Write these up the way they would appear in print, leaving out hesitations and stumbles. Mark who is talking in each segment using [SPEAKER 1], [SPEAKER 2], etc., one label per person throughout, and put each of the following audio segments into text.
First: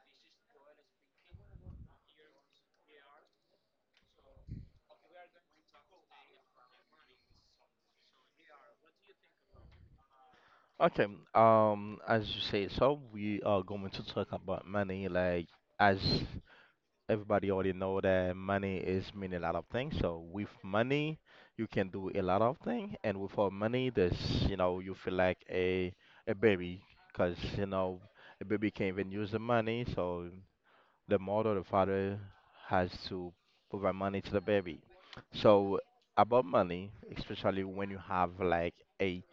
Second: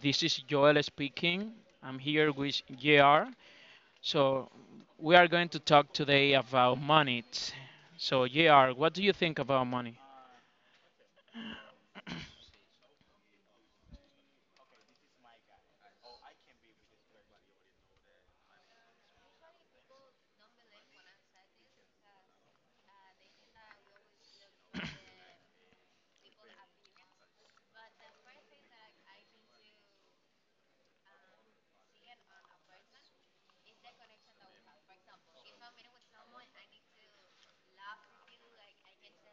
[SPEAKER 1] This is Joel speaking. I'm here with JR. So, we are going to talk today about money. So, JR, what do you think about money?
[SPEAKER 2] Okay, as you say, so we are going to talk about money. Like, as everybody already know that money is mean a lot of things. So with money, you can do a lot of things, and without money, there's you feel like a baby, cause a baby can't even use the money. So the mother, the father has to provide money to the baby. So about money, especially when you have like a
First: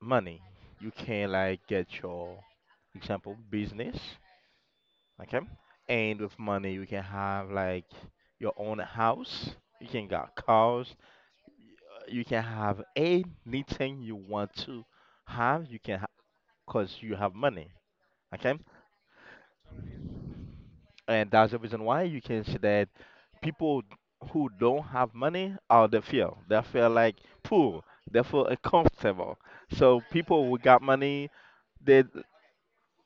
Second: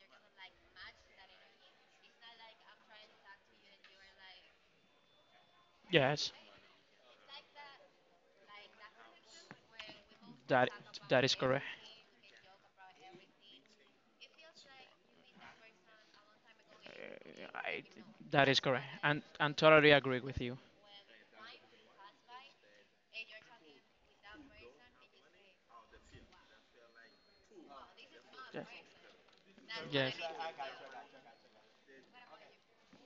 [SPEAKER 2] money. You can like get your example business, okay? And
[SPEAKER 1] Yes,
[SPEAKER 2] with money you can have like your own house, you can got
[SPEAKER 1] that
[SPEAKER 2] cars,
[SPEAKER 1] that is correct.
[SPEAKER 2] you can have anything you want to have, you can cause you have
[SPEAKER 1] Uh,
[SPEAKER 2] money,
[SPEAKER 1] I, that
[SPEAKER 2] okay?
[SPEAKER 1] is correct. And totally agree with you.
[SPEAKER 2] And that's the reason why you can see that people who don't have money are they feel. They feel like poor, they feel uncomfortable. So
[SPEAKER 1] Yes.
[SPEAKER 2] people who got money, they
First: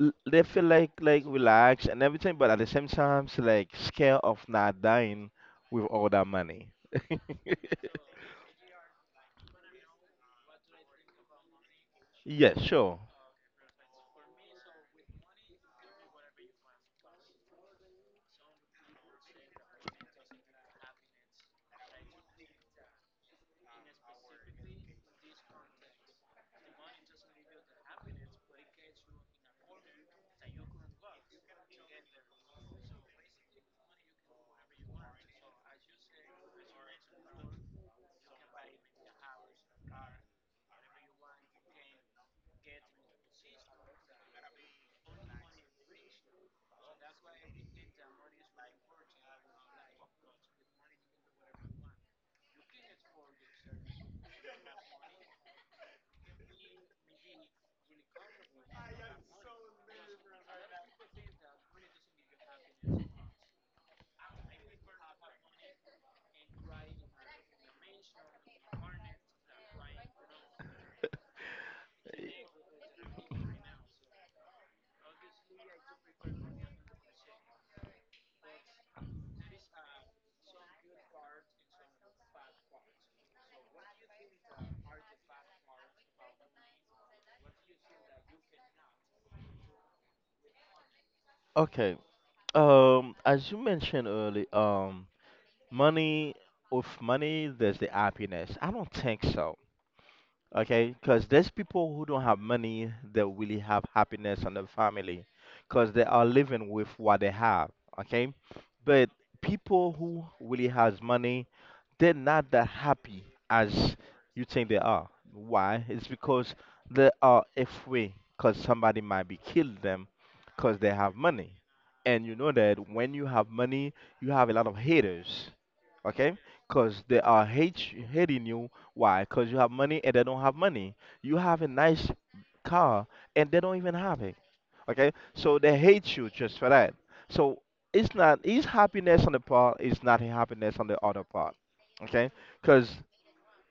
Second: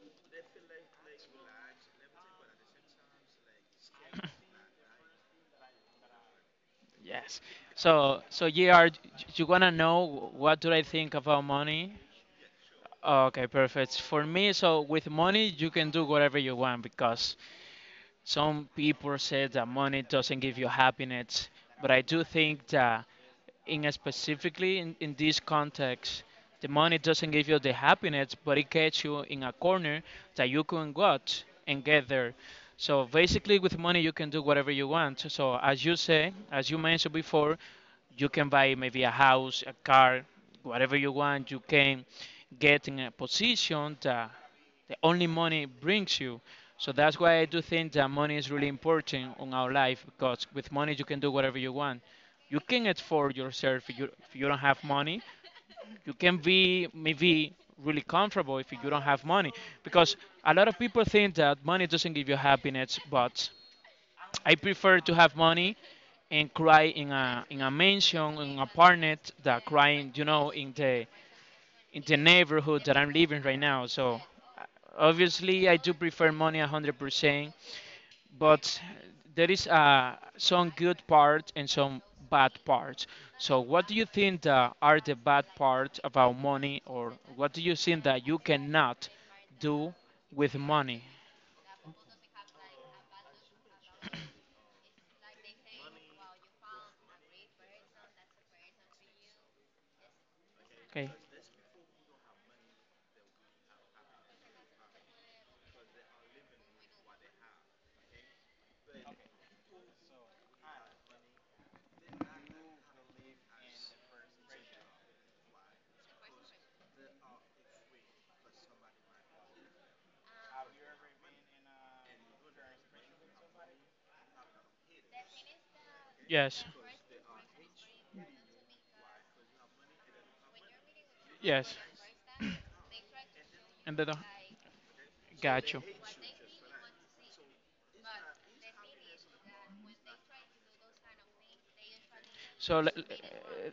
[SPEAKER 2] they feel like relaxed and everything, but at the same time, it's like scared of not dying with all that money.
[SPEAKER 1] Yes. So, yeah, you wanna know what do I think about money?
[SPEAKER 2] Yeah, sure.
[SPEAKER 1] Okay, perfect. For me, so with money you can do whatever you want because some people say that money doesn't give you happiness, but I do think that in a specifically in this context, the money doesn't give you the happiness, but it gets you in a corner that you can go out and get there. So basically, with money, you can do whatever you want. So as you say, as you mentioned before, you can buy maybe a house, a car, whatever you want. You can get in a position that the only money brings you. So that's why I do think that money is really important on our life, because with money you can do whatever you want. You can afford yourself. If you don't have money, you can be maybe really comfortable if you don't have money, because a lot of people think that money doesn't give you happiness, but I prefer to have money and cry in a mansion in an apartment that crying in the neighborhood that I'm living right now. So obviously I do prefer money 100%. But there is some good parts and some bad parts. So, what do you think that are the bad parts about money, or what do you think that you cannot do with money?
[SPEAKER 2] Okay. As you mentioned earlier, money with money, there's the happiness. I don't think so. Okay,
[SPEAKER 1] Okay.
[SPEAKER 2] because there's people who don't have money that really have happiness and their family, because they are living with what they have. Okay, but people who really has money they're not that happy as you think they are. Why? It's because they are afraid because somebody might be killed them because they have money. And you know that when you have money, you have a lot of haters, okay?
[SPEAKER 1] Yes.
[SPEAKER 2] Because they are hate hating you. Why? Because you have money and they don't have money. You have a
[SPEAKER 1] Yes.
[SPEAKER 2] nice car and they don't
[SPEAKER 1] And
[SPEAKER 2] even
[SPEAKER 1] then,
[SPEAKER 2] have it. Okay, so
[SPEAKER 1] got
[SPEAKER 2] they
[SPEAKER 1] you.
[SPEAKER 2] hate you just for that. So it's not his happiness on the part is not a happiness on the other part. Okay,
[SPEAKER 1] So,
[SPEAKER 2] because
[SPEAKER 1] l-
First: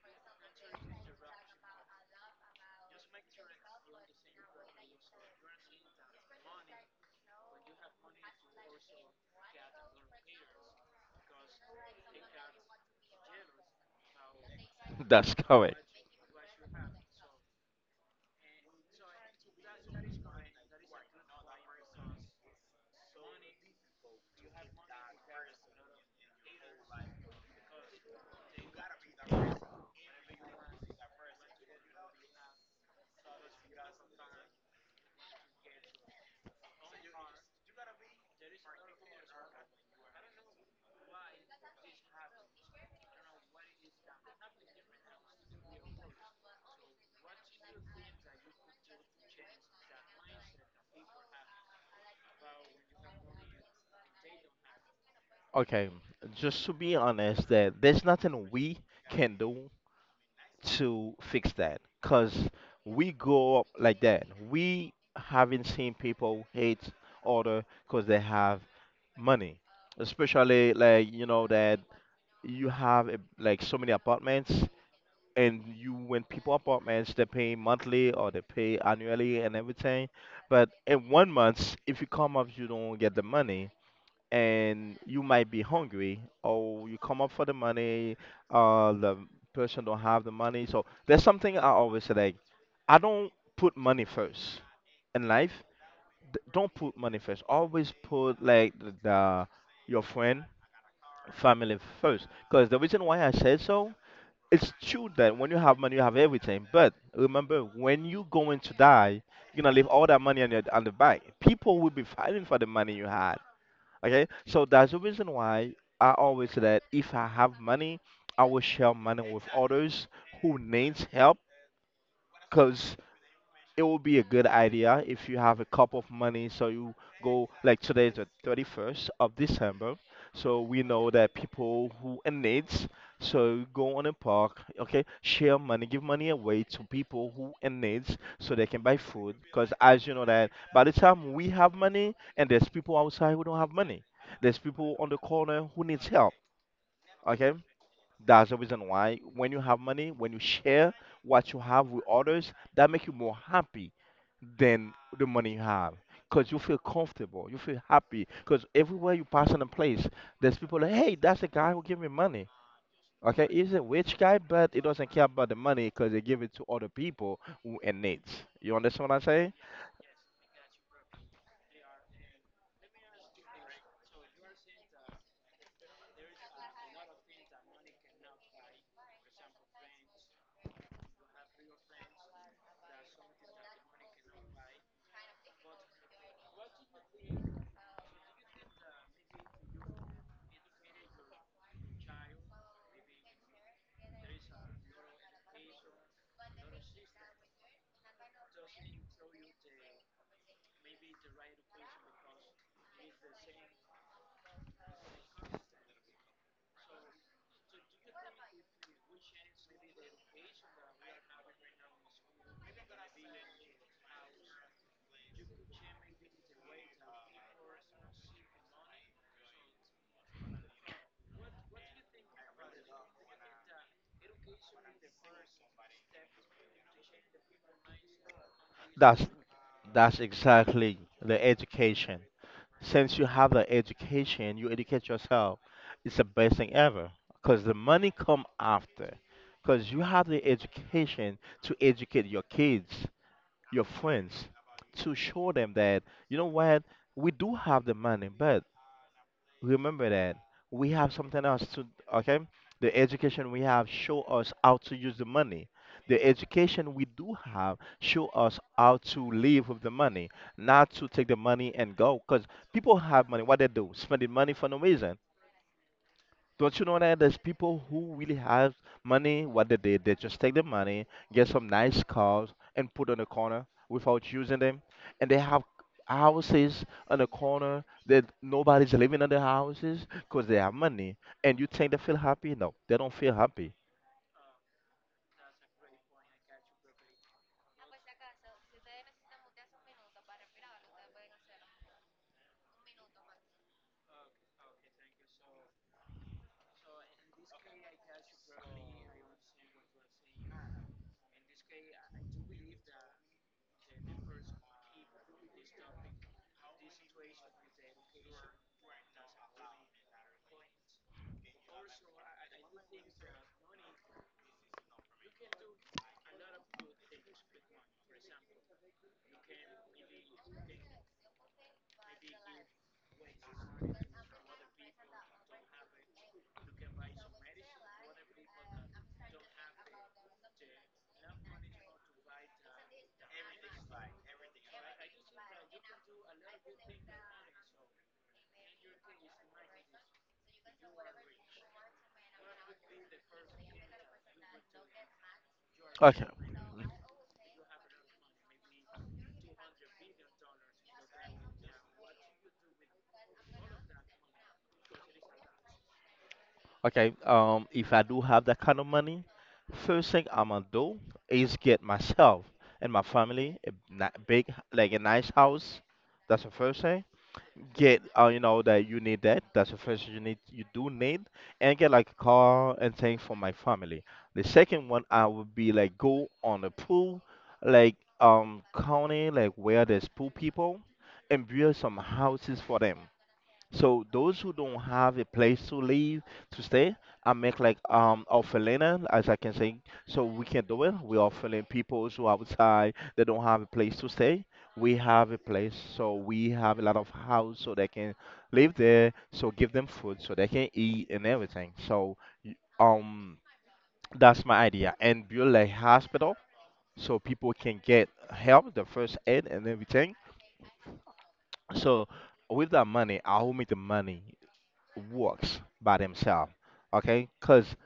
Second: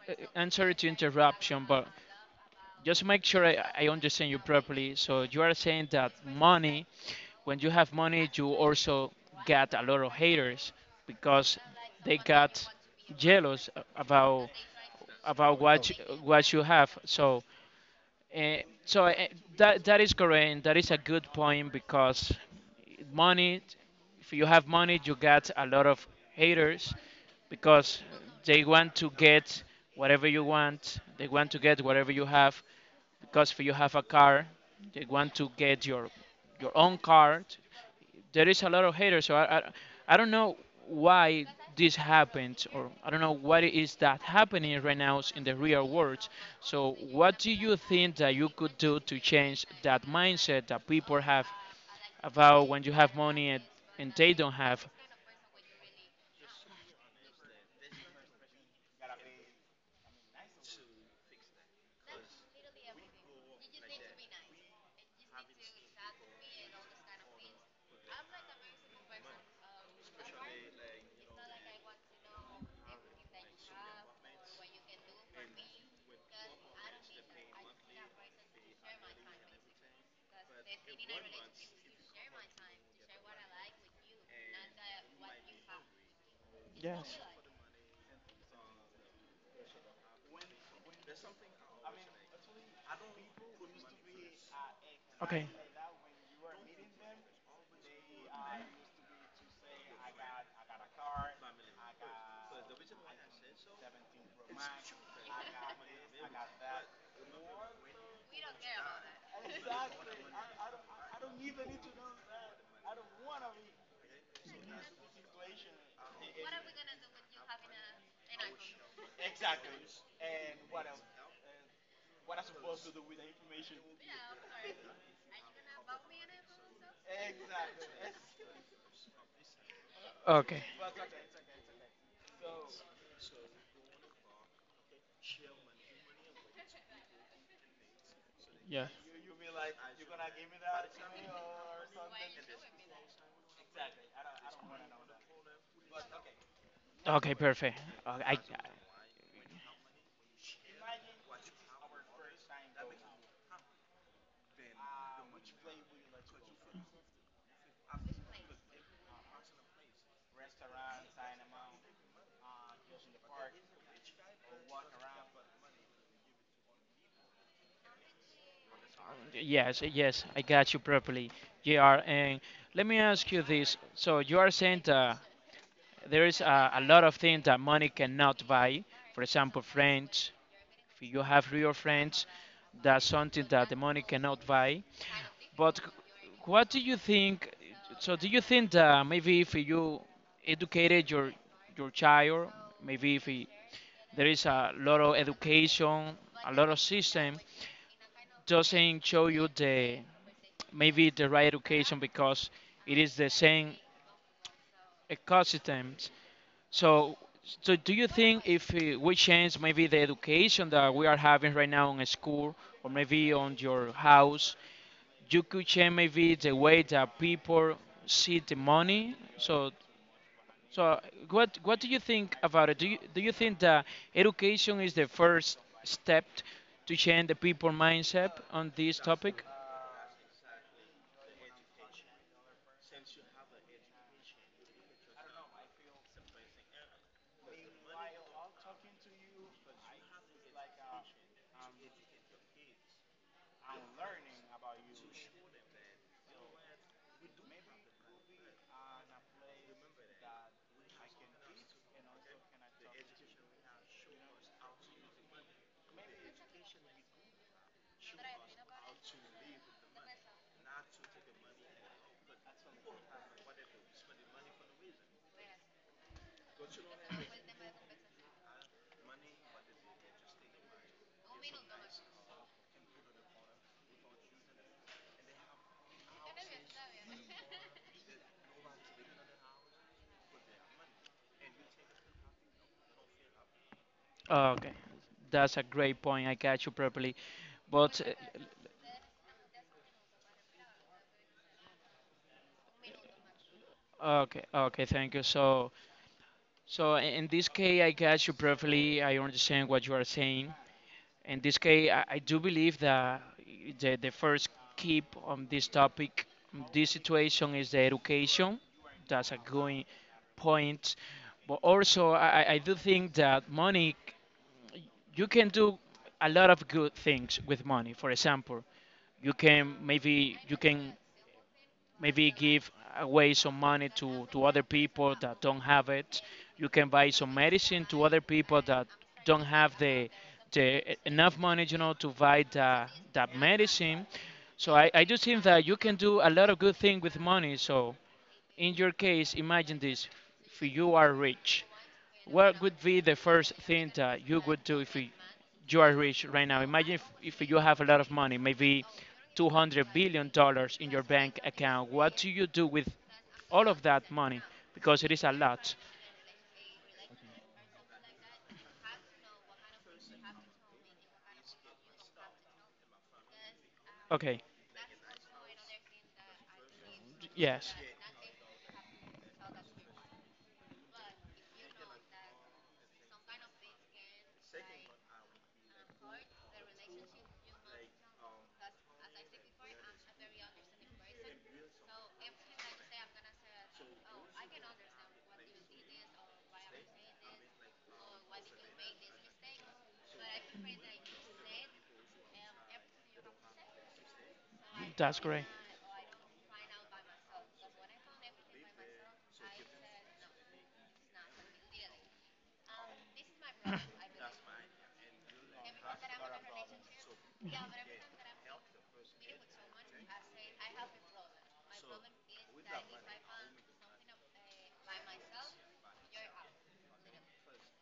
[SPEAKER 1] uh, I'm sorry to interruption, but just make sure I understand you properly. So, you are saying that money, when you have money, you also get a lot of haters because they got jealous about
[SPEAKER 2] that's
[SPEAKER 1] of
[SPEAKER 2] correct.
[SPEAKER 1] what you, course. What you have. So uh, so that is correct. And that is a good point because money, if you have money, you get a lot of haters because they want to get whatever you want. They want to get whatever you have, because if you have a car, they want to get your own car. There is a lot of haters. So I don't know why this happened, or I don't know what is that happening right now in the real world. So what do you think that you could do to change that mindset that people have about when you have money, and they don't have?
[SPEAKER 2] Okay, just to be honest, that there's nothing we can do to fix that, cause we grow up like that. We haven't seen people hate other cause they have money, especially like you know that you have like so many apartments and you when people apartments they pay monthly or they pay annually and everything but in one month if you come up you don't get the money and you might be hungry or you
[SPEAKER 1] Yes.
[SPEAKER 2] come up for the money the person don't have the money so there's something I always say like I don't put money first in
[SPEAKER 1] Okay.
[SPEAKER 2] life don't put money first always put like the your friend family first because the reason why I said so it's true that when you have money, you have everything. But remember, when you going to die, you're gonna leave all that money on your on the bank. People will be fighting for the money you had. Okay, so that's the reason why I always say that if I have money, I will share money with others who needs help it would be a good idea if you have a cup of money so you go like today is the 31st of december so
[SPEAKER 1] Okay.
[SPEAKER 2] we know that people who in needs so go on a park okay share money give money away to people who in needs so they can
[SPEAKER 1] Yeah.
[SPEAKER 2] buy food because as you know that by the time we have money and there's people outside who don't have money there's people on the corner who needs help
[SPEAKER 1] Okay.
[SPEAKER 2] okay
[SPEAKER 1] Perfect. I.
[SPEAKER 2] that's the reason why when you have money, when you share what you have with others, that make you more happy than the money you have. Because you feel comfortable, you feel happy. Because everywhere you pass in a place, there's people like, hey, that's the guy who gave me money. Okay, he's a rich guy, but he doesn't care about the money because he give it to other people who in needs. You understand what I say?
[SPEAKER 1] Yes, yes, I got you properly, JR. And let me ask you this. So you are saying that there is a lot of things that money cannot buy. For example, friends. If you have real friends, that's something that the money cannot buy. But what do you think? So, do you think that maybe if you educated your child, maybe if he- there is a lot of education, a lot of system, doesn't show you the, maybe the right education, because it is the same ecosystem. So, so, do you think if we change maybe the education that we are having right now in school, or maybe on your house, you could change maybe the way that people see the money? So, what do you think about it? Do you think that education is the first step to change the people mindset on this
[SPEAKER 2] That's
[SPEAKER 1] topic?
[SPEAKER 2] that's exactly the education. Since you have the education, you educate yourself. It's the best thing ever because the money come after. Because you have the education to educate your kids, your friends, to show them that you know what we do have the money, but remember that we have something else to okay the education we have show us how to use the money the education we do have show us how to live with the money not to take the money and go because people have money what they do spending money for no reason don't you know that there's people who really have money? What they did, they just take the money, get some nice cars, and put on the corner without using them. And they have houses on the corner that nobody's living in the houses because they have money. And you think they feel happy? No, they don't feel happy.
[SPEAKER 1] Okay, that's a great point. I catch you properly. But okay, okay, thank you. So. So in this case, I guess you perfectly. I understand what you are saying. In this case, I do believe that the first keep on this topic, this situation is the education. That's a good point. But also, I do think that money, you can do a lot of good things with money. For example, you can maybe give away some money to other people that don't have it. You can buy some medicine to other people that don't have enough money, to buy that medicine. So I just think that you can do a lot of good things with money. So in your case, imagine this: if you are rich, what would be the first thing that you would do if you are rich
[SPEAKER 2] Okay.
[SPEAKER 1] right now? Imagine if, you have a lot of money, maybe $200 billion dollars in your bank account. What do you do with all of that money? Because it is a lot.
[SPEAKER 2] Okay. If I do have that kind of money, first thing I'm gonna do is get myself and my family a
[SPEAKER 1] Okay,
[SPEAKER 2] big, like a nice house. That's the first thing.
[SPEAKER 1] yes,
[SPEAKER 2] Get you know that you need that that's the first you need you do need and get like a car and things for my family the second one I would be like go on a pool like county like where there's pool people and build some houses for them so those who don't have a place to live to stay, I make like orphanage as I can say. So we can do it. We orphaning people who outside they don't have a place to stay. We
[SPEAKER 1] that's
[SPEAKER 2] have a
[SPEAKER 1] great.
[SPEAKER 2] place, so we have a lot of house so they can live there. So give them food so they can eat and everything. So y- um that's my idea and build a hospital so people can get help, the first aid and everything. So with that money, I will make the money works by themselves okay because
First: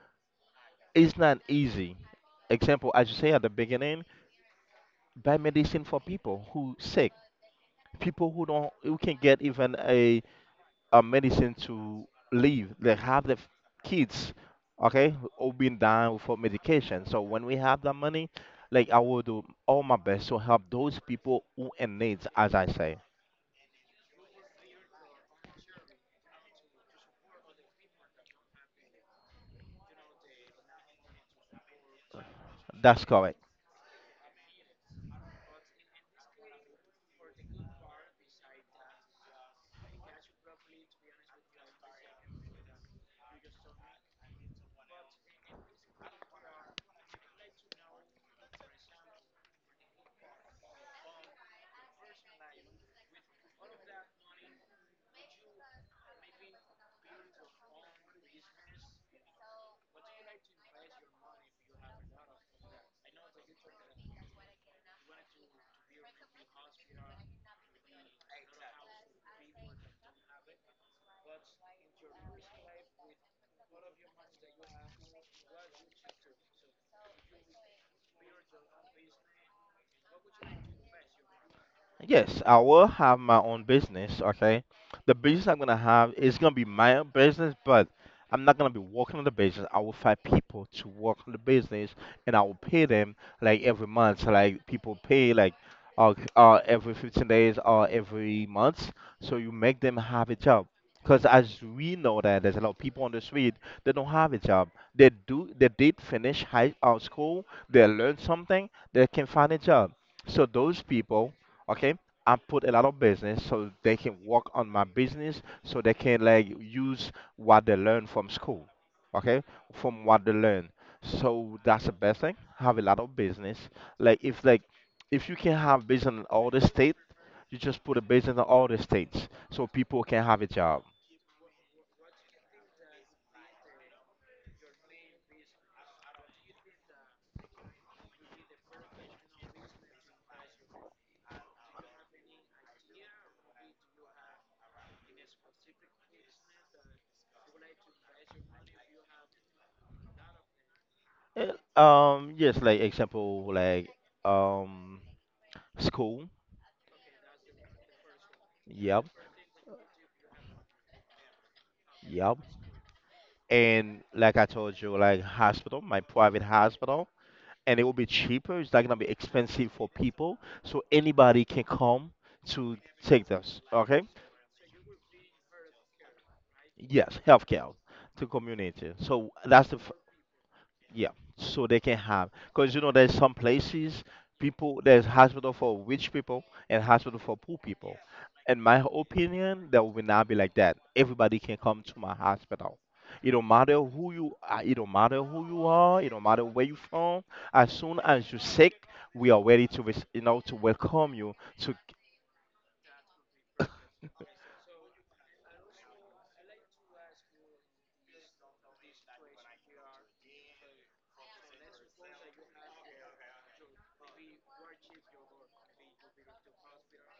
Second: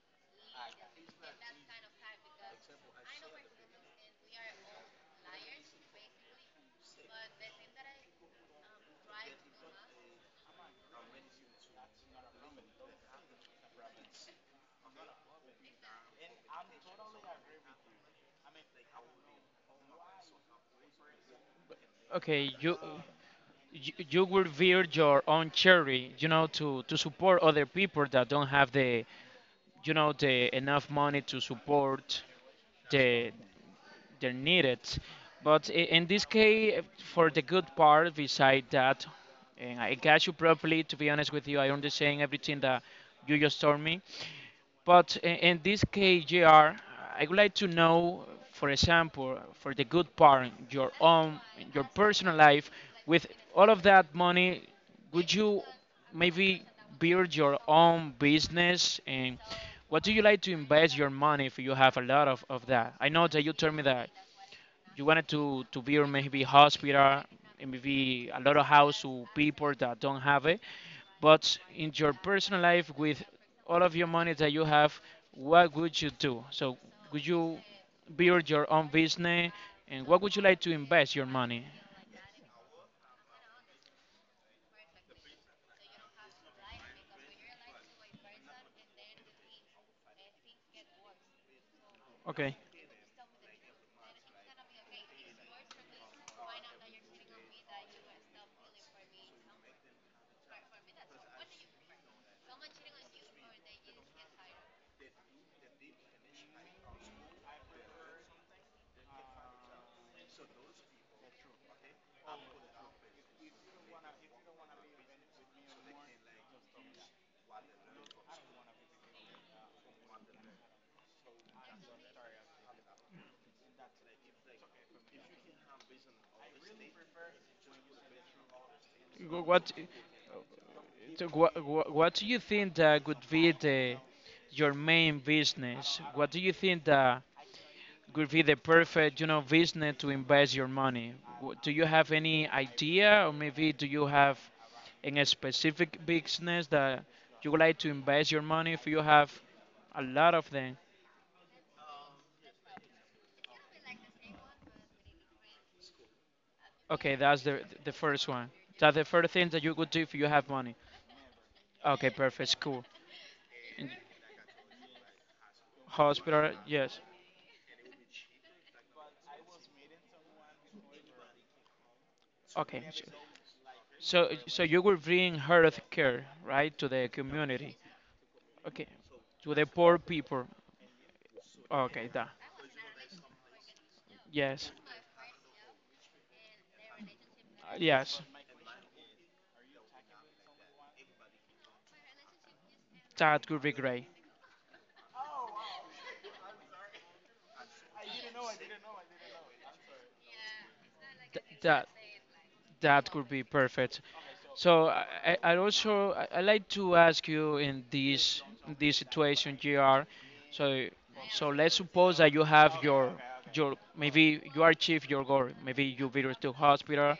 [SPEAKER 2] it's not easy example as you say at the beginning buy medicine for people who sick people who don't who can get even a medicine to live they have the f- kids okay all been down for medication so when we have the money like I will do all my best to help those people who in needs
[SPEAKER 1] Okay,
[SPEAKER 2] as I
[SPEAKER 1] you
[SPEAKER 2] say
[SPEAKER 1] you, you will build your own charity, to support other people that don't have the, the enough money to support
[SPEAKER 2] that's
[SPEAKER 1] the
[SPEAKER 2] correct.
[SPEAKER 1] needed. But in this case, for the good part beside that, and I got you properly, to be honest with you, I understand everything that you just told me. But in this case, JR, I would like to know, for example, for the good part, your own, your personal life, with all of that money, would you maybe build your own business? And what do you like to invest your money if you have a lot of that? I know that you told me that you wanted to build maybe hospital, and maybe a lot of house to people that don't have it. But in your personal life, with all of your money that you have, what would you do? So, would you build your own business, and what would you like to invest your money?
[SPEAKER 2] Yes, I will have my own business, okay? The business I'm gonna have is gonna be my own business, but I'm not gonna be working on the business. I will find people to work on the business and I will
[SPEAKER 1] Okay.
[SPEAKER 2] pay them like every month. So, like people pay like every 15 days or every month. So you make them have a job. Because as we know that there's a lot of people on the street that don't have a job. They do they did finish high school, they learned something, they can find a job. So those people okay I put a lot of business so they can work on my business so they can like use what they learn from school okay from what they learn so that's the best thing have a lot of business like if you can have business in all the state you just put a business in all the states
[SPEAKER 1] Wh-
[SPEAKER 2] so
[SPEAKER 1] What
[SPEAKER 2] people can have a job.
[SPEAKER 1] so wha- wha- what do you think that would be the your main business? What do you think that would be the perfect, business to invest your money? Do you have any idea, or maybe do you have in a specific business that you would like to invest your money if you have a lot of them?
[SPEAKER 2] Eh, yes like example like um school
[SPEAKER 1] Okay, that's the first one. That's the
[SPEAKER 2] yep
[SPEAKER 1] first thing that you could do if you have money. Okay,
[SPEAKER 2] yep
[SPEAKER 1] perfect, cool. In
[SPEAKER 2] and like I told you like hospital my private
[SPEAKER 1] hospital, yes.
[SPEAKER 2] hospital and it will be cheaper. It's not gonna be expensive for people, so anybody can come to
[SPEAKER 1] Okay, so
[SPEAKER 2] take this. Okay?
[SPEAKER 1] so so you will bring health care right to the
[SPEAKER 2] Yes, healthcare
[SPEAKER 1] community.
[SPEAKER 2] to
[SPEAKER 1] Okay,
[SPEAKER 2] community. So
[SPEAKER 1] to the
[SPEAKER 2] that's the f-
[SPEAKER 1] poor people.
[SPEAKER 2] Yeah, so they can
[SPEAKER 1] Okay, that
[SPEAKER 2] have because you know there's some places
[SPEAKER 1] yes,
[SPEAKER 2] people there's hospital for rich people and hospital for poor people.
[SPEAKER 1] yes,
[SPEAKER 2] In my opinion, that will not be like that. Everybody can come to my hospital. It
[SPEAKER 1] that
[SPEAKER 2] don't
[SPEAKER 1] could be
[SPEAKER 2] matter
[SPEAKER 1] great.
[SPEAKER 2] who you are. It don't matter who you are. It don't matter where you from. As soon as you're sick, we are ready to to welcome you.
[SPEAKER 1] Th-
[SPEAKER 2] To
[SPEAKER 1] that that could be perfect. So I'd also I like to ask you in this situation, Gr. So so, let's suppose that you have your, maybe you achieve your goal. Maybe you visit to hospital,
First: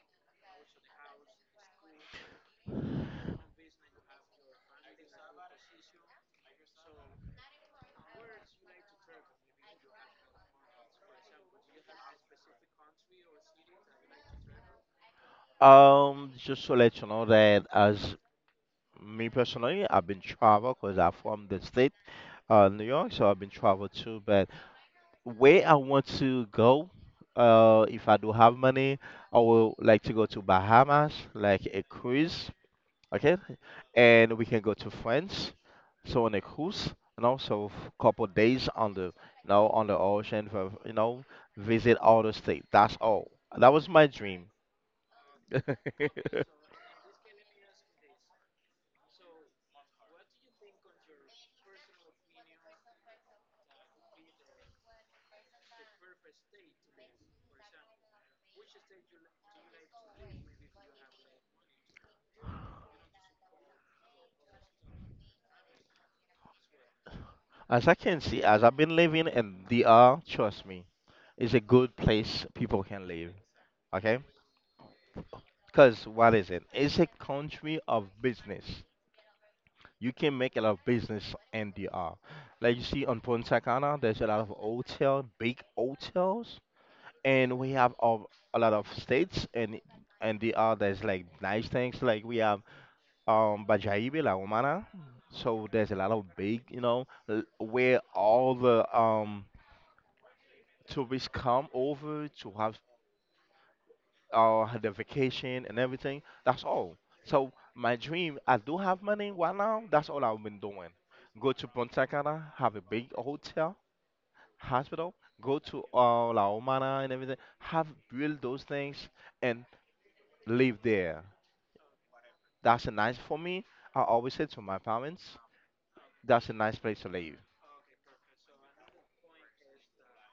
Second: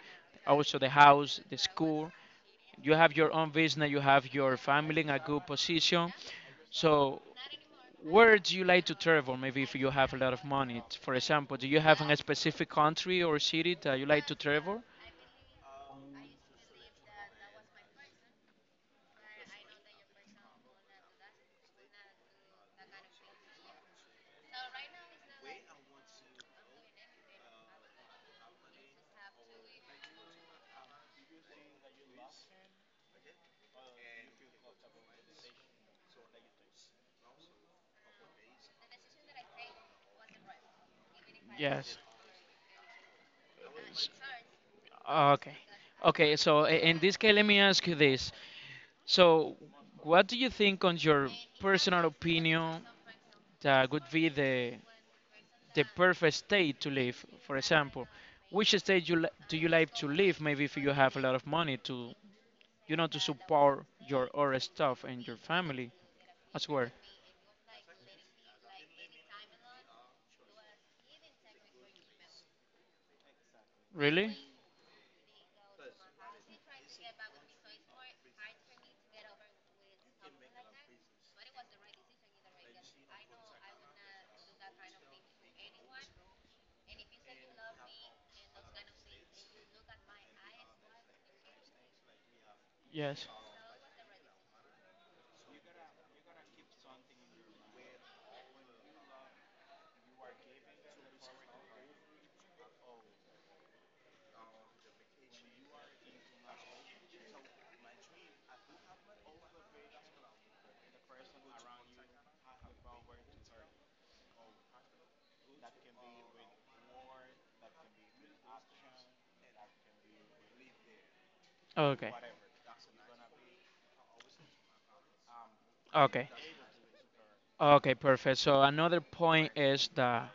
[SPEAKER 1] also the house, the school. You have your own business. You have your family in a good position. So where do you like to travel? Maybe if you have a lot of money, for example, do you have a specific country or city that you like to travel?
[SPEAKER 2] Just to let you know that as me personally, I've been travel because I'm from the state New York, so I've been travel too. But where I want to go, if I do have money, I will like to go to Bahamas, like a cruise, okay? And we can go to France, so on a cruise, and also couple days on the, you know, on the ocean for, you know,
[SPEAKER 1] Yes.
[SPEAKER 2] visit all the state. That's all. That was my dream.
[SPEAKER 1] Okay. Okay, so in this case, let me ask you this. So, what do you think, on your personal opinion, that would be the perfect state to live? For example, which state do you like to live? Maybe if you have a lot of money to support your other stuff and your family as well.
[SPEAKER 2] As I can see, as I've been living in DR, trust me, it's a good place people can live, okay?
[SPEAKER 1] Really?
[SPEAKER 2] Because what is it? It's a country of business. You can make a lot of business in DR. Like you see on Punta Cana, there's a lot of hotel, big hotels, and we have a, lot of states and DR. There's like nice things like we have
[SPEAKER 1] Yes.
[SPEAKER 2] Bajaibe, La Romana. So there's a lot of big, where all the tourists come over to have or the vacation and everything. That's all. So my dream, I do have money right now. That's all I've been doing. Go to Punta Cana, have a big hotel, hospital, go to La Romana and everything, have build those things and live there.
[SPEAKER 1] Okay.
[SPEAKER 2] That's a nice for me. I always say to my parents,
[SPEAKER 1] Okay.
[SPEAKER 2] that's a nice place to live.
[SPEAKER 1] Okay, perfect. So another point is that.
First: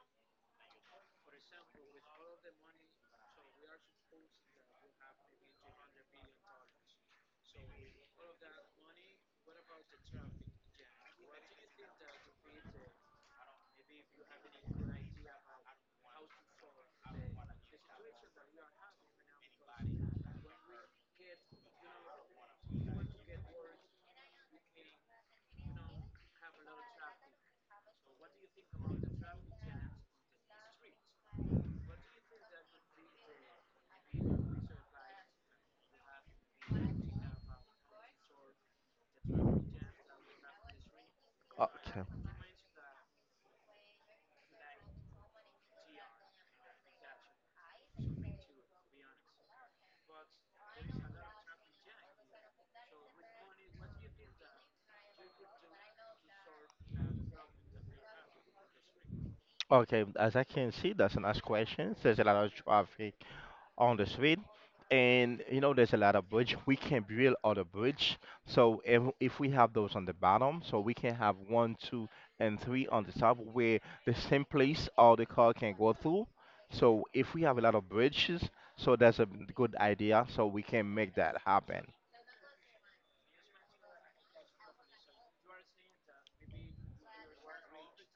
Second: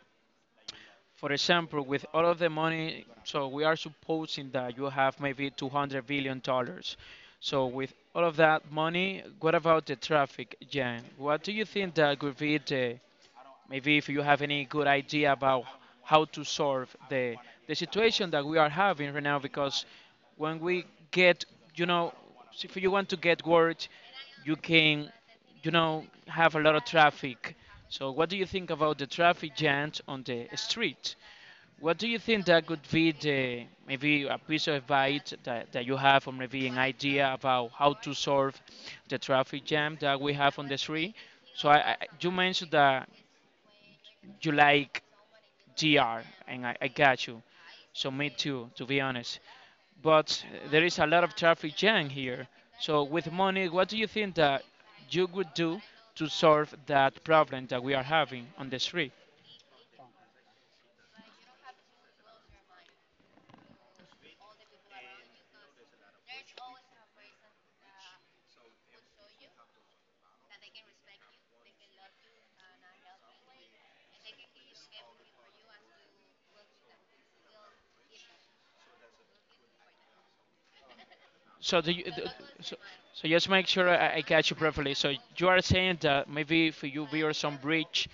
[SPEAKER 1] For example, with all of the money, so we are supposing that you have maybe 200 billion dollars. So with all of that money, what about the traffic jam? What do you think that could be the, maybe if you have any good idea about how to solve the situation that we are having right now? Because when we get, you know, if you want to get work, you can, have a lot of traffic. So what do you think about the traffic jams on the street? What do you think that could be the, maybe a piece of advice that you have, or maybe an idea about how to solve the traffic jam that we have on the street? So
[SPEAKER 2] Okay.
[SPEAKER 1] you mentioned that you like GR, and I got you. So me too, to be honest. But there is a lot of traffic jam here. So with money, what do you think that you would do to solve that problem that we are having on the street?
[SPEAKER 2] Okay, as I can see, that's a nice question. There's a lot of traffic on the street. And you know, there's a lot of bridge. We can build other bridge. So if we have those on the bottom, so we can have one, two, and three on the top where the same place all the car can go through. So if we have a lot of bridges, so that's a good idea. So we can make that
[SPEAKER 1] So
[SPEAKER 2] happen.
[SPEAKER 1] do you, th- so, so just make sure I catch you properly. So you are saying that maybe if you build some bridge,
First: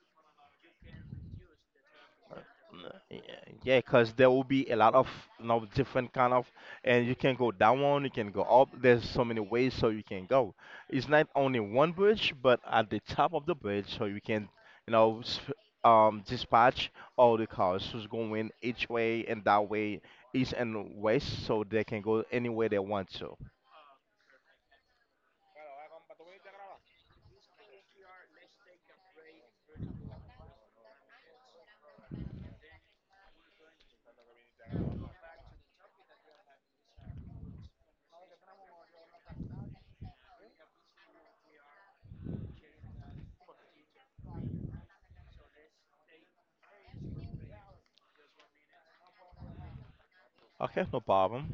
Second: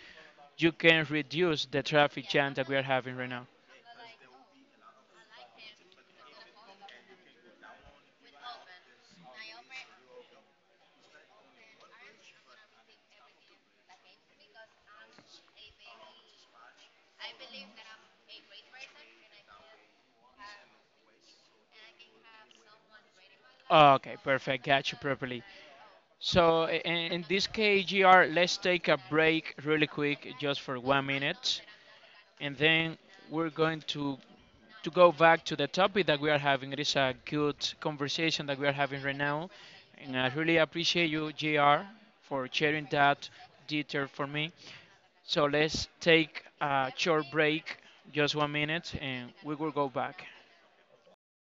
[SPEAKER 1] you can reduce the traffic jam that we are
[SPEAKER 2] Mm,
[SPEAKER 1] having right now.
[SPEAKER 2] Yeah, because there will be a lot of, you know, different kind of, and you can go down, one, you can go up. There's so many ways so you can go. It's not only one bridge, but at the top of the bridge, so you can, you know, dispatch all the cars who's going each way and that way, east and west, so they can go anywhere they want to.
[SPEAKER 1] Oh, okay, perfect. Got you properly. So in this KGR, let's take a break really quick, just for 1 minute, and then we're going to go back to the topic that we are having. It is a good conversation that we are having right now, and I really appreciate you, JR, for sharing that detail for me. So let's take a short break, just 1 minute, and we will go back.
[SPEAKER 2] Okay, no problem.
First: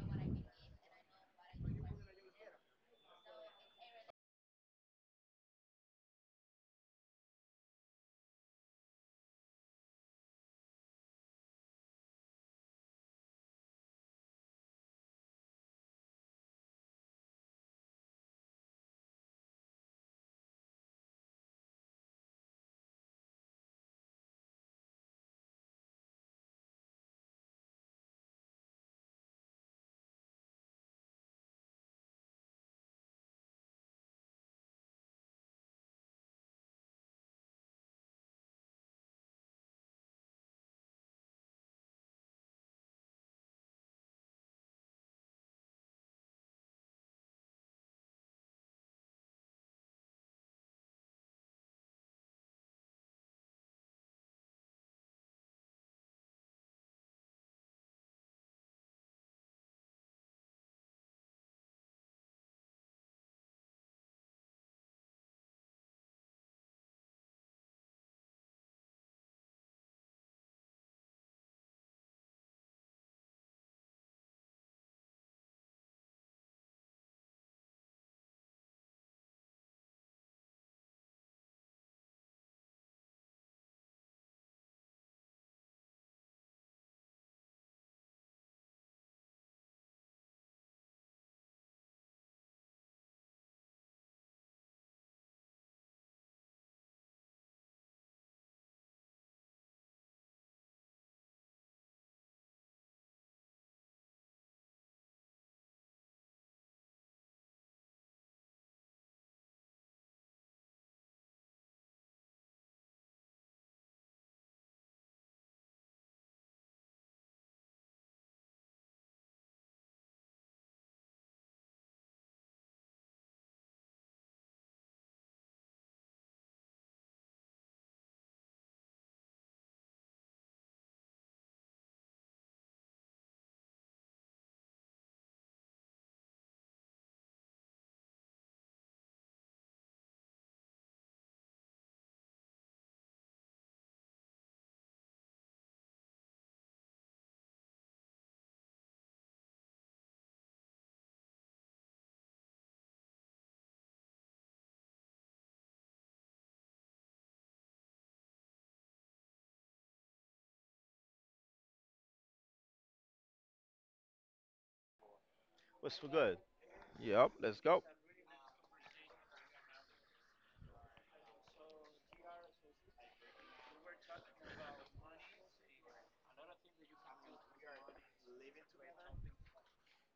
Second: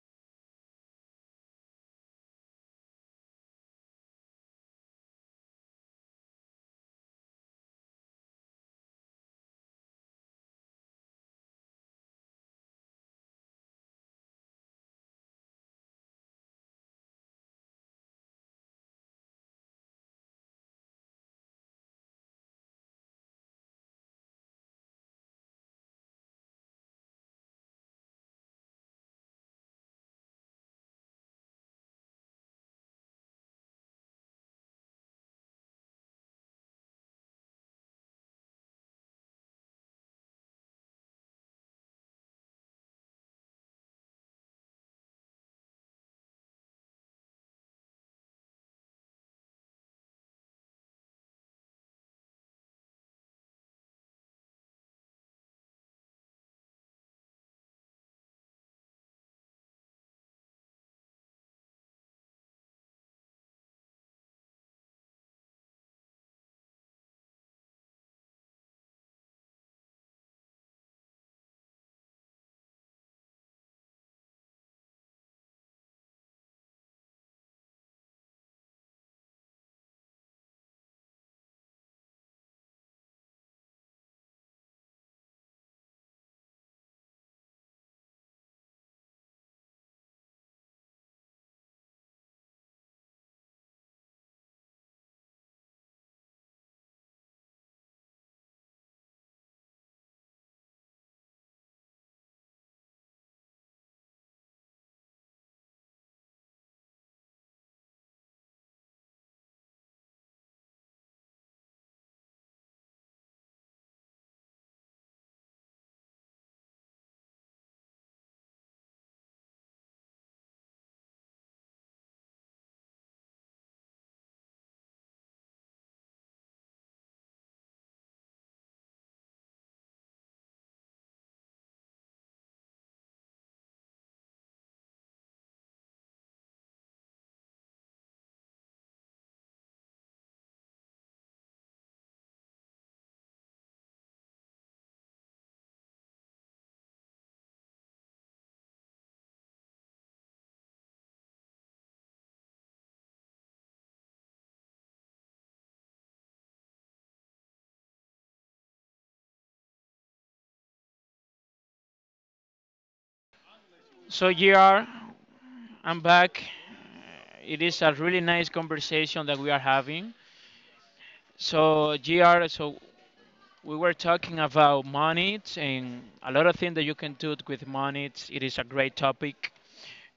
[SPEAKER 1] So, GR,
[SPEAKER 2] What's
[SPEAKER 1] I'm
[SPEAKER 2] for good?
[SPEAKER 1] back.
[SPEAKER 2] Yep, let's
[SPEAKER 1] It is
[SPEAKER 2] go.
[SPEAKER 1] a really nice conversation that we are having. So, GR, so we were talking about money and a lot of things that you can do with money. It is a great topic.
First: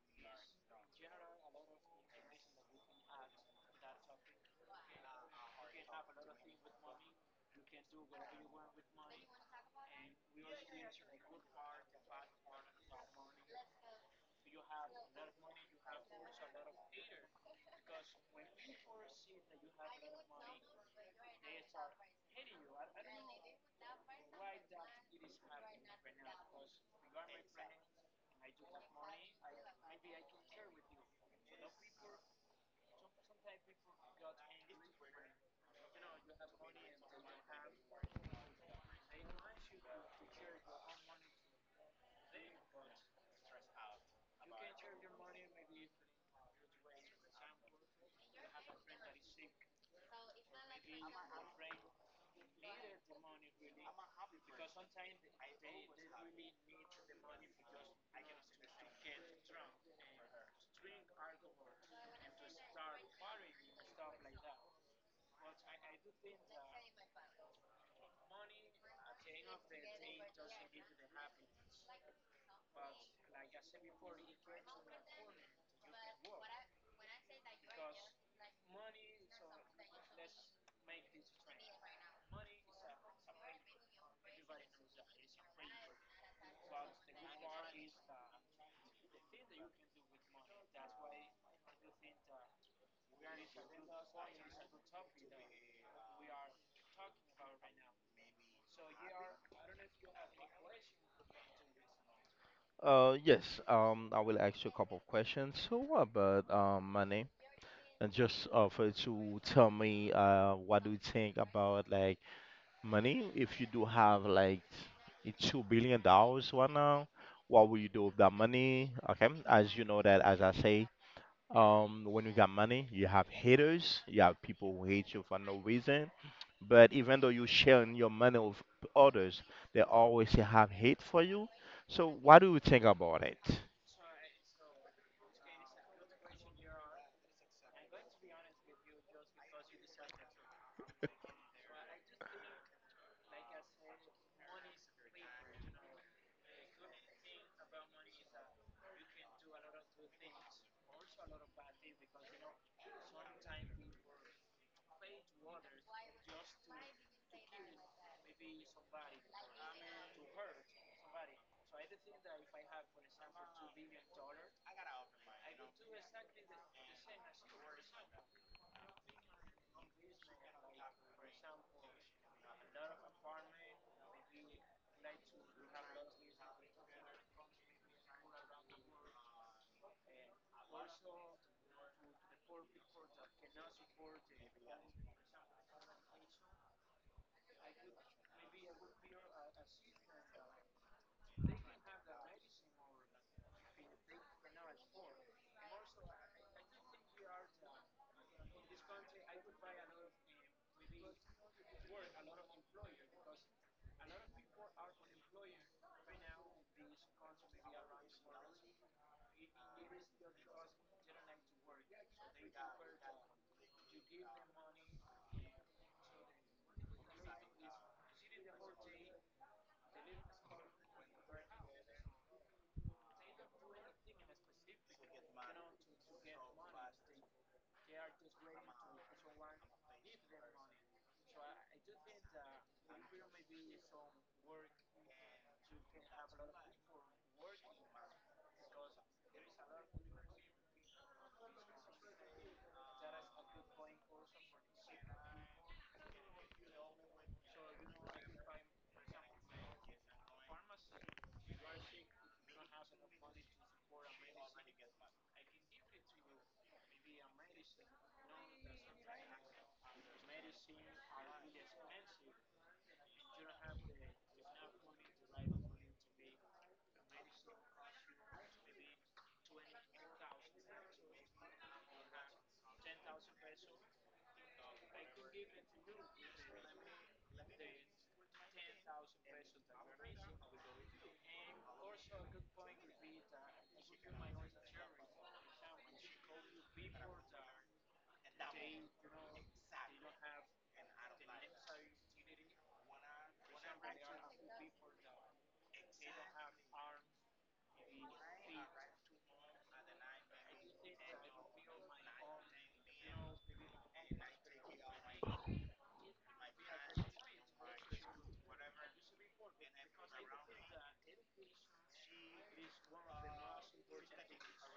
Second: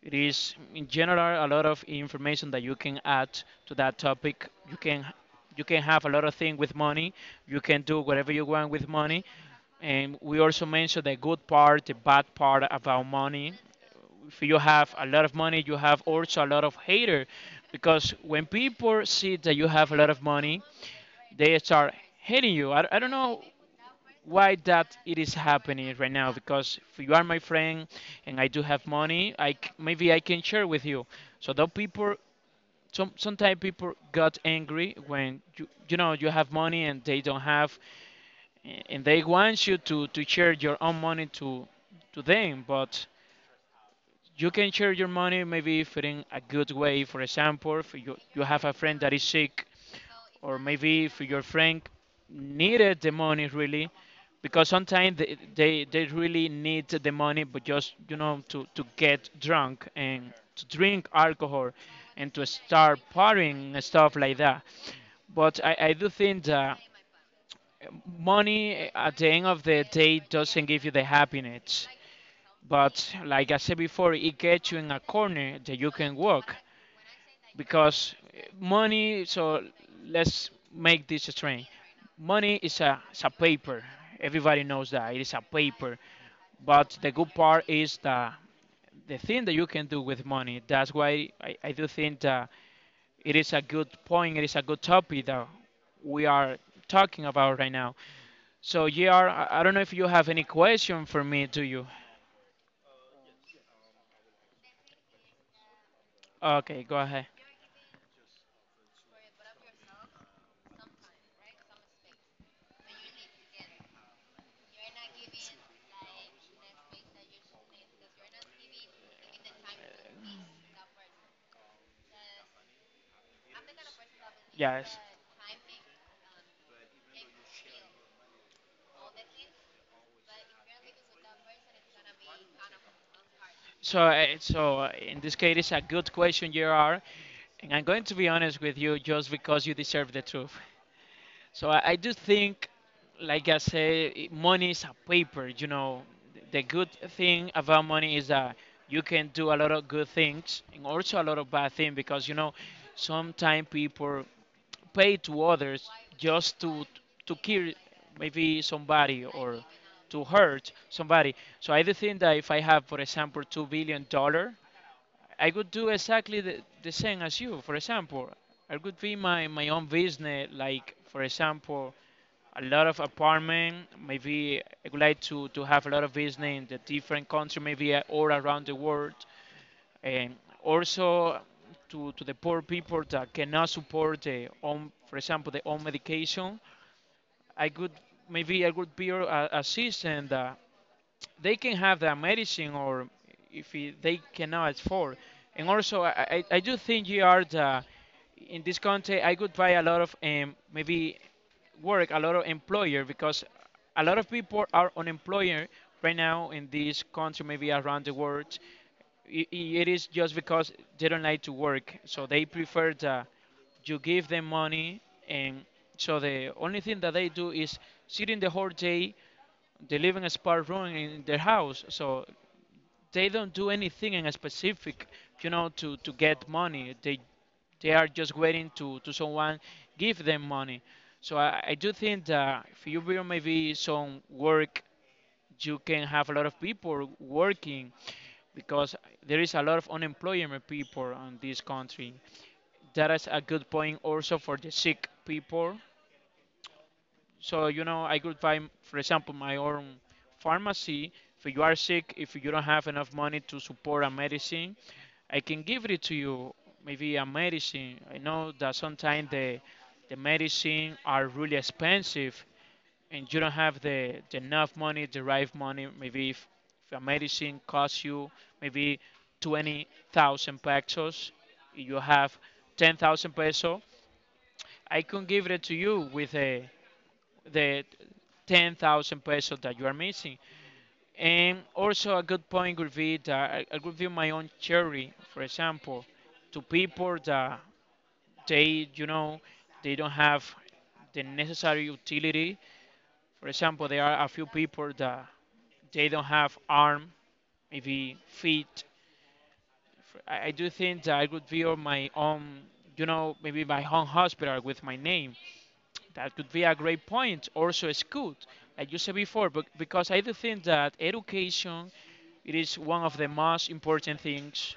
[SPEAKER 1] It is, in general, a lot of information that you can add to that topic. You can have a lot of things with money. You can do whatever you want with money. And we also mentioned the good part, the bad part about money. If you have a lot of money, you have also a lot of hater, because when people see that you have a lot of money, they start hating you. I don't know why that it is happening right now. Because if you are my friend and I do have money, maybe I can share with you. So those people, sometimes people got angry when you know you have money and they don't have, and they want you to share your own money to them, but you can share your money maybe if in a good way. For example, if you have a friend that is sick, or maybe if your friend needed the money really, because sometimes they really need the money, but just to get drunk and to drink alcohol and to start partying and stuff like that. But I do think that money at the end of the day doesn't give you the happiness, but like I said before, it gets you in a corner that you can work. Because money, so let's make this strange, money is a paper. Everybody knows that it is a paper, but the good part is the thing that you can do with money. That's why I do think that it is a good point, it is a good topic that we are talking about right now. So, JR, I don't know if you have any question for me, do you?
[SPEAKER 2] Yes. I will ask you a couple of questions. So, what about
[SPEAKER 1] Okay, go
[SPEAKER 2] money?
[SPEAKER 1] ahead.
[SPEAKER 2] And just offer to tell me what do you think about like money? If you do have like a $2 billion right now, what will you do with that money? Okay, as you know that as I say, when you got money, you have haters, you have people who
[SPEAKER 1] Yes.
[SPEAKER 2] hate you for no reason. But even though you sharing your money with others, they always have hate for you. So what do you think about it?
[SPEAKER 1] So, in this case, it's a good question, JR, and I'm going to be honest with you just because you deserve the truth. So, I do think, like I say, money is a paper. The good thing about money is that you can do a lot of good things and also a lot of bad things, because sometimes people pay to others just to kill maybe somebody or to hurt somebody. So I do think that if I have, for example, $2 billion, I would do exactly the same as you. For example, I could be my own business, like for example, a lot of apartment. Maybe I would like to have a lot of business in the different country, maybe all around the world. And also to the poor people that cannot support the own, for example, their own medication, I could maybe I could build a system that they can have the medicine, or if it, they cannot afford. And also, I do think, in this country, I could buy a lot of maybe work, a lot of employer, because a lot of people are unemployed right now in this country, maybe around the world. It is just because they don't like to work, so they prefer the you give them money, and so the only thing that they do is sit in the whole day, they live in a spa room in their house, so they don't do anything in a specific, to get money. They are just waiting to someone give them money. So I do think that if you build maybe some work, you can have a lot of people working, because there is a lot of unemployment people on this country. That is a good point also for the sick people, so, I could find, for example, my own pharmacy. If you are sick, if you don't have enough money to support a medicine, I can give it to you, maybe a medicine. I know that sometimes the medicine are really expensive and you don't have the enough money, the right money. Maybe if a medicine costs you maybe 20,000 pesos, you have 10,000 pesos, I can give it to you with a the 10,000 pesos that you are missing. And also, a good point would be that I would give my own charity, for example, to people that they, you know, they don't have the necessary utility. For example, there are a few people that they don't have arm, maybe feet. I do think that I would build my own, maybe my own hospital with my name. That could be a great point. Also, school, like you said before, but because I do think that education, it is one of the most important things,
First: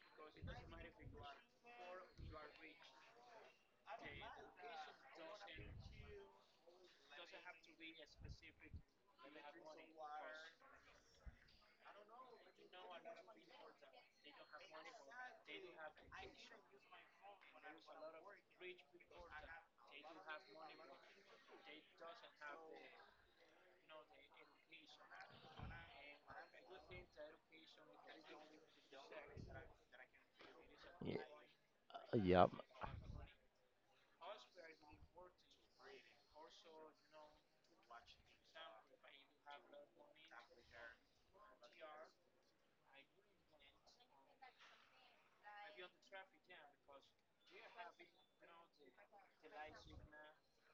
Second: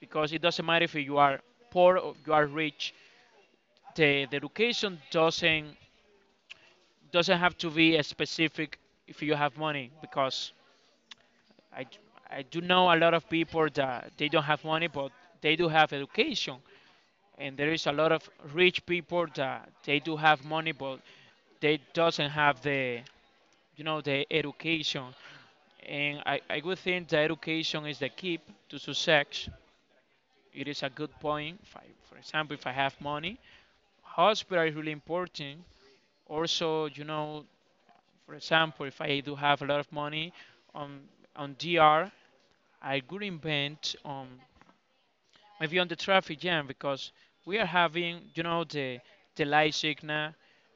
[SPEAKER 1] because it doesn't matter if you are poor or you are rich. The education doesn't have to be a specific if you have money, because I, I do know a lot of people that they don't have money but they do have education, and there is a lot of rich people that they do have money but they doesn't have the education. And I would think that education is the key to success. It is a good
[SPEAKER 2] Yeah,
[SPEAKER 1] point. If I, for
[SPEAKER 2] yeah,
[SPEAKER 1] example, if I have money, hospital is really important. Also, for example, if I do have a lot of money on on DR, I could invent maybe on the traffic jam, because we are having, the light signal.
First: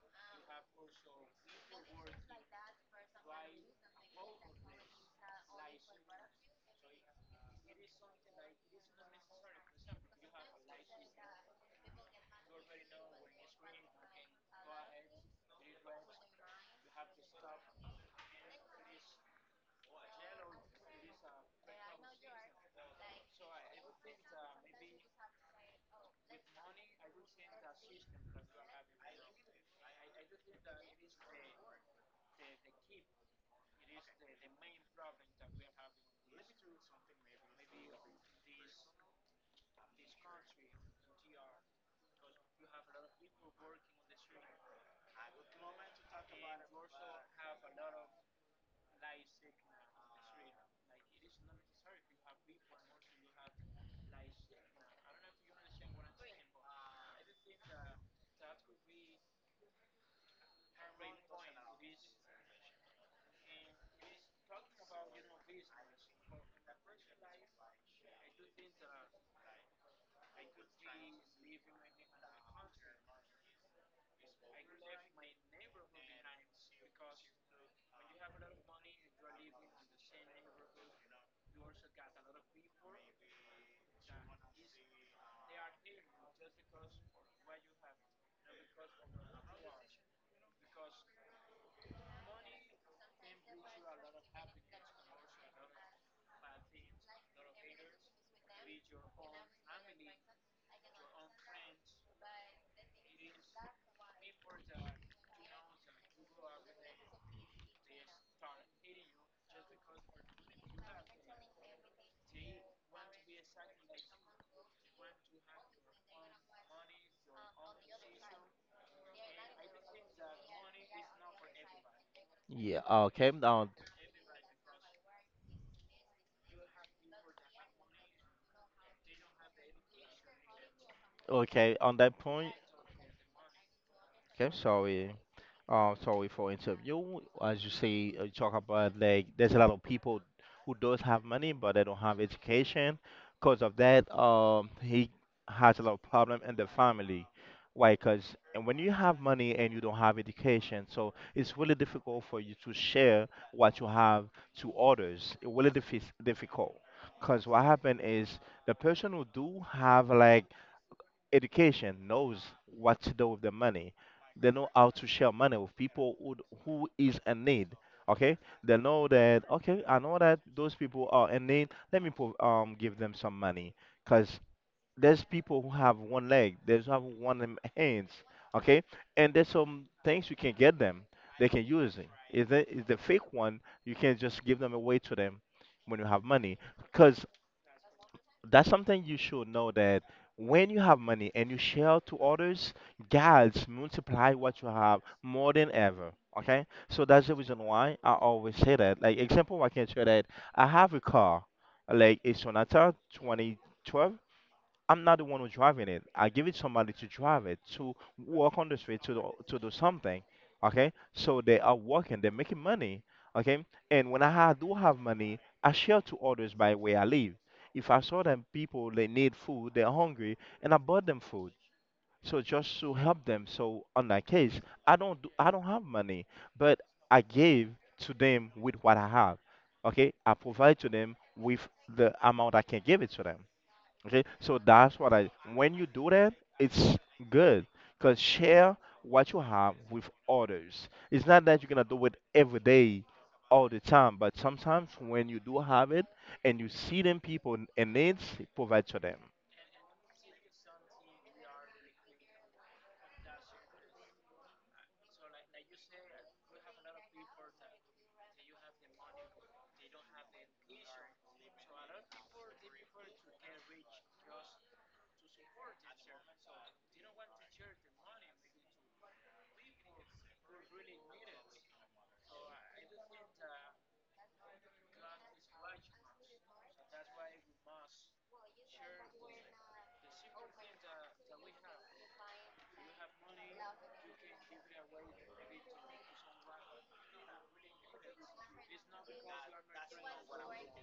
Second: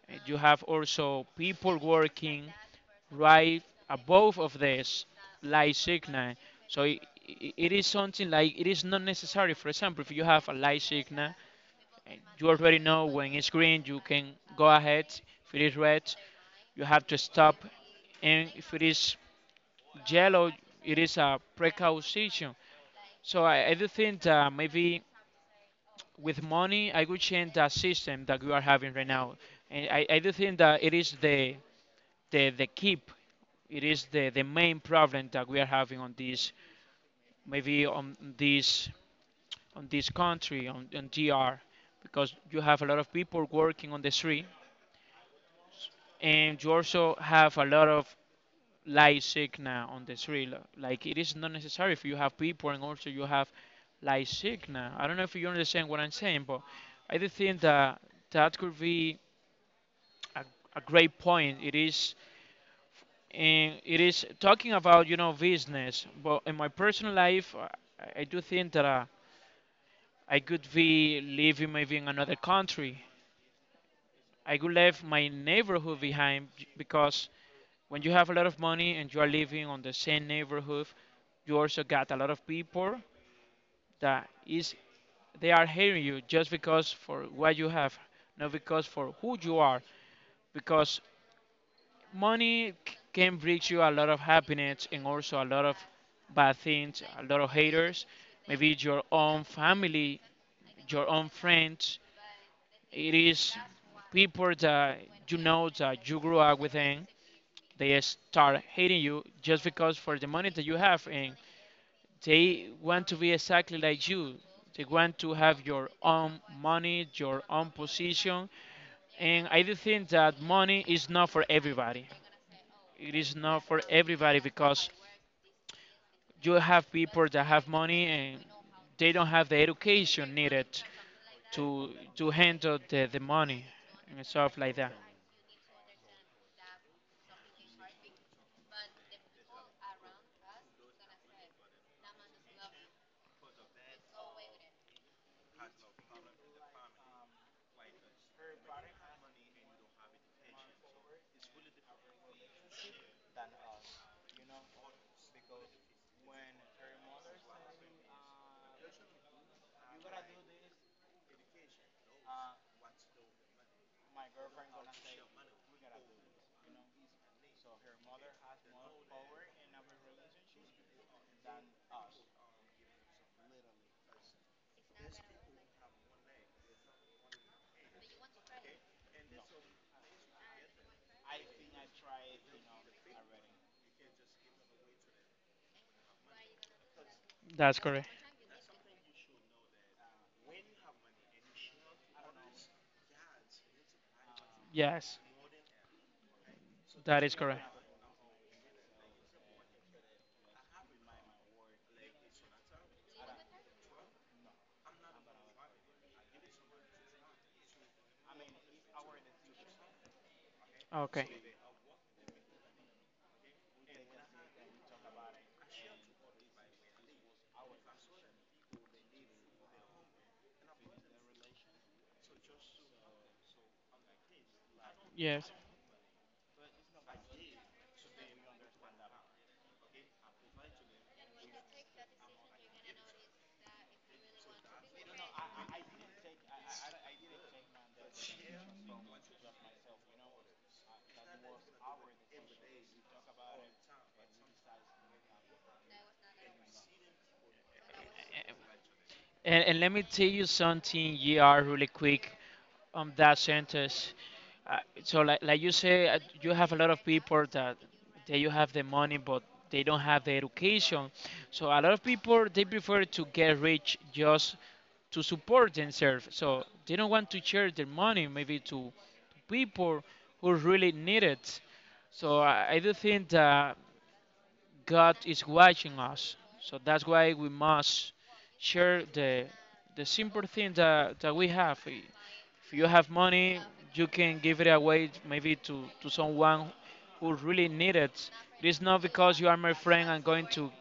[SPEAKER 1] You have also people working right above of this light signal. So it is something like it is not necessary. For example, if you have a light signal, and you already know when it's green, you can go ahead. If it is red, you have to stop, and if it is yellow, it is a precaution. So I do think that maybe with money, I could change the system that we are having right now, and I do think that it is the keep. It is the main problem that we are having on this, maybe on this country, on GR, because you have a lot of people working on the street, and you also have a lot of light signal on the street. Like it is not necessary if you have people, and also you have light signal. I don't know if you understand what I'm saying, but I do think that that could be a, a great point. It is, and it is talking about business, but in my personal life, I do think that I could be living maybe in another country, I could leave my neighborhood behind, because when you have a lot of money and you are living on the same neighborhood, you also got a lot of people that is they are hating you, just because for what you have, not because for who you are, because money can bring you a lot of happiness and also a lot of bad things, a lot of haters, maybe your own family, your own friends. It is people that you know that you grew up with, and they start hating you just because for the money that you have, and they want to be exactly like you. They want to have your own money, your own position. And I do think that money is not for everybody.
[SPEAKER 2] yeah.
[SPEAKER 1] It
[SPEAKER 2] Okay,
[SPEAKER 1] is not
[SPEAKER 2] now,
[SPEAKER 1] for everybody, because you have people that have money and they don't have the education needed
[SPEAKER 2] okay.
[SPEAKER 1] to
[SPEAKER 2] On that
[SPEAKER 1] to
[SPEAKER 2] point,
[SPEAKER 1] handle the money and
[SPEAKER 2] okay.
[SPEAKER 1] stuff like that.
[SPEAKER 2] Sorry. Sorry for interview. As you say, you talk about like there's a lot of people who does have money but they don't have education. Because of that, he has a lot of problem in the family. Why? Because when you have money and you don't have education, so it's really difficult for you to share what you have to others. It really difficult. Because what happened is the person who do have like education knows what to do with the money. They know how to share money with people who is in need. Okay, they know that. Okay, I know that those people are in need. Let me give them some money, cause there's people who have one leg, there's have one hands. Okay, and there's some things you can get them. They can use it. Is the fake one? You can just give them away to them when you have money, cause
[SPEAKER 1] That's correct.
[SPEAKER 2] that's something you should know that when you have money and you share to others, God's multiply what you have
[SPEAKER 1] Yes,
[SPEAKER 2] more than ever. Okay, so
[SPEAKER 1] that
[SPEAKER 2] that's the
[SPEAKER 1] is
[SPEAKER 2] reason
[SPEAKER 1] correct.
[SPEAKER 2] why I always say that. Like example, I can say that I have a car, like a Sonata 2012. I'm not the one who's driving it. I give it somebody to drive it to walk on the street to do something. Okay,
[SPEAKER 1] Okay.
[SPEAKER 2] so they are working, they're making money. Okay, and when I do have money, I share to others by where I live. If I saw them people, they need food, they're hungry, and I bought them food. So just to help them. So on that case,
[SPEAKER 1] Yes.
[SPEAKER 2] I don't have money, but I gave to them with what I have. Okay, I provide to them with the amount I can give it to them. Okay, so that's what I. When you do that, it's good because share what you have with others. It's not that you're gonna do it every day, all the time, but sometimes when you do have it and you see them people and needs, provide to them.
[SPEAKER 1] And let me tell you something, GR, really quick on that sentence. Uh, so like you say, you have a lot of people that they you have the money, but they don't have the education. So a lot of people, they prefer to get rich just to support themselves. So they don't want to share their money maybe to people who really need it. So I do think that God is watching us. So that's why we must share the simple things that we have. If you have money, you can give it away maybe to someone who really needs it. It is not because you are my friend I'm going to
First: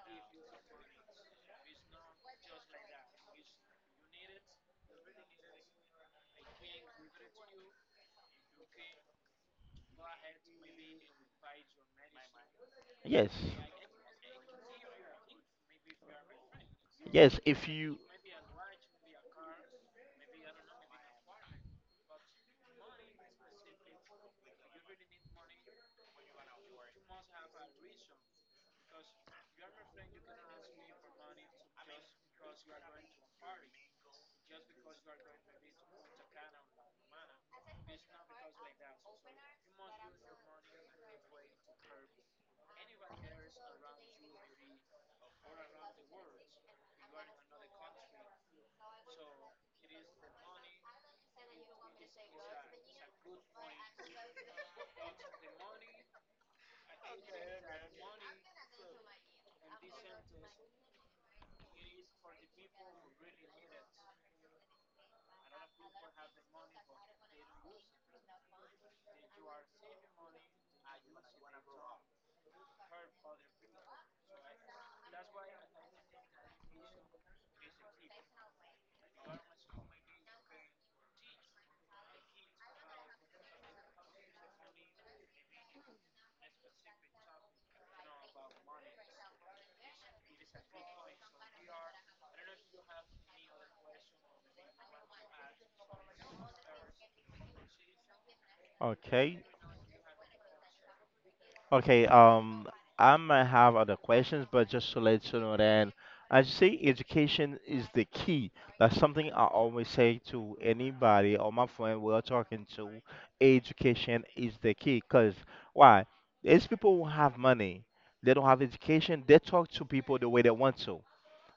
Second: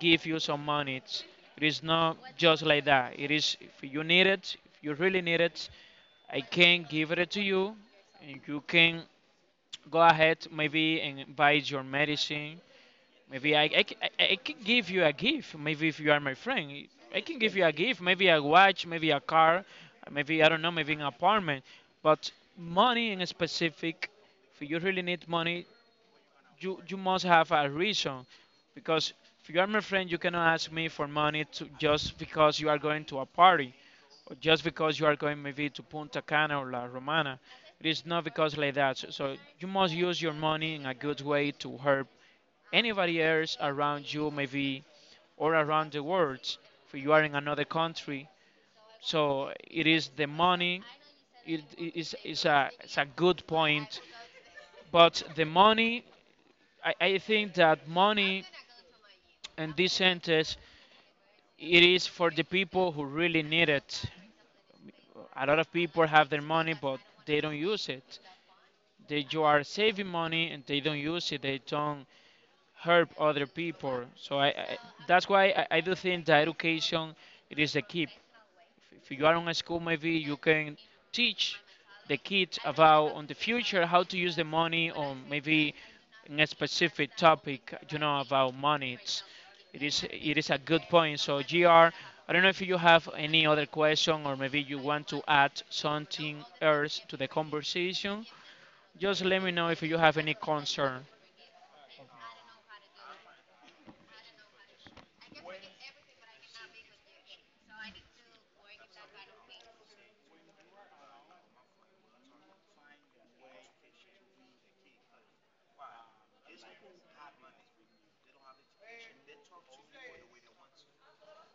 [SPEAKER 1] give you some money. It is not just like that. It is if you need it, if you really need it, I can give it to you and you can go ahead maybe and buy your medicine.
[SPEAKER 2] Yes,
[SPEAKER 1] Maybe I can give you a gift. Maybe if you are my friend, I
[SPEAKER 2] yes.
[SPEAKER 1] can give
[SPEAKER 2] If
[SPEAKER 1] you a
[SPEAKER 2] you
[SPEAKER 1] gift. Maybe a watch, maybe a car, maybe I don't know, maybe an apartment. But money in specific, if you really need money, you must have a reason, because if you are my friend, you cannot ask me for money to, just because you are going to a party or just because you are going maybe to Punta Cana or La Romana. It is not because like that. So you must use your money in a good way to help anybody else around you, maybe, or around the world, if you are in another country. So it is the money. It's a good point, but the money. I think that money in this sentence it is for the people who really need it. A lot of people have their money, but they don't use it. They You are saving money and they don't use it. They don't help other people. So I That's why I do think that education it is the key. If you are in a school, maybe you can teach the kids about on the future how to use the money or maybe in a specific topic, you know, about money. It is it is a good point. So Gr, I don't know if you have any other question or maybe you want to add something else to the conversation. Just
[SPEAKER 2] okay,
[SPEAKER 1] let me know if you have any concern.
[SPEAKER 2] okay, I might have other questions, but just to let you know that as you say, education is the key. That's something I always say to anybody or my friend we're talking to. Education is the key, because why? These people who have money, they don't have education, they talk to people the way they want to,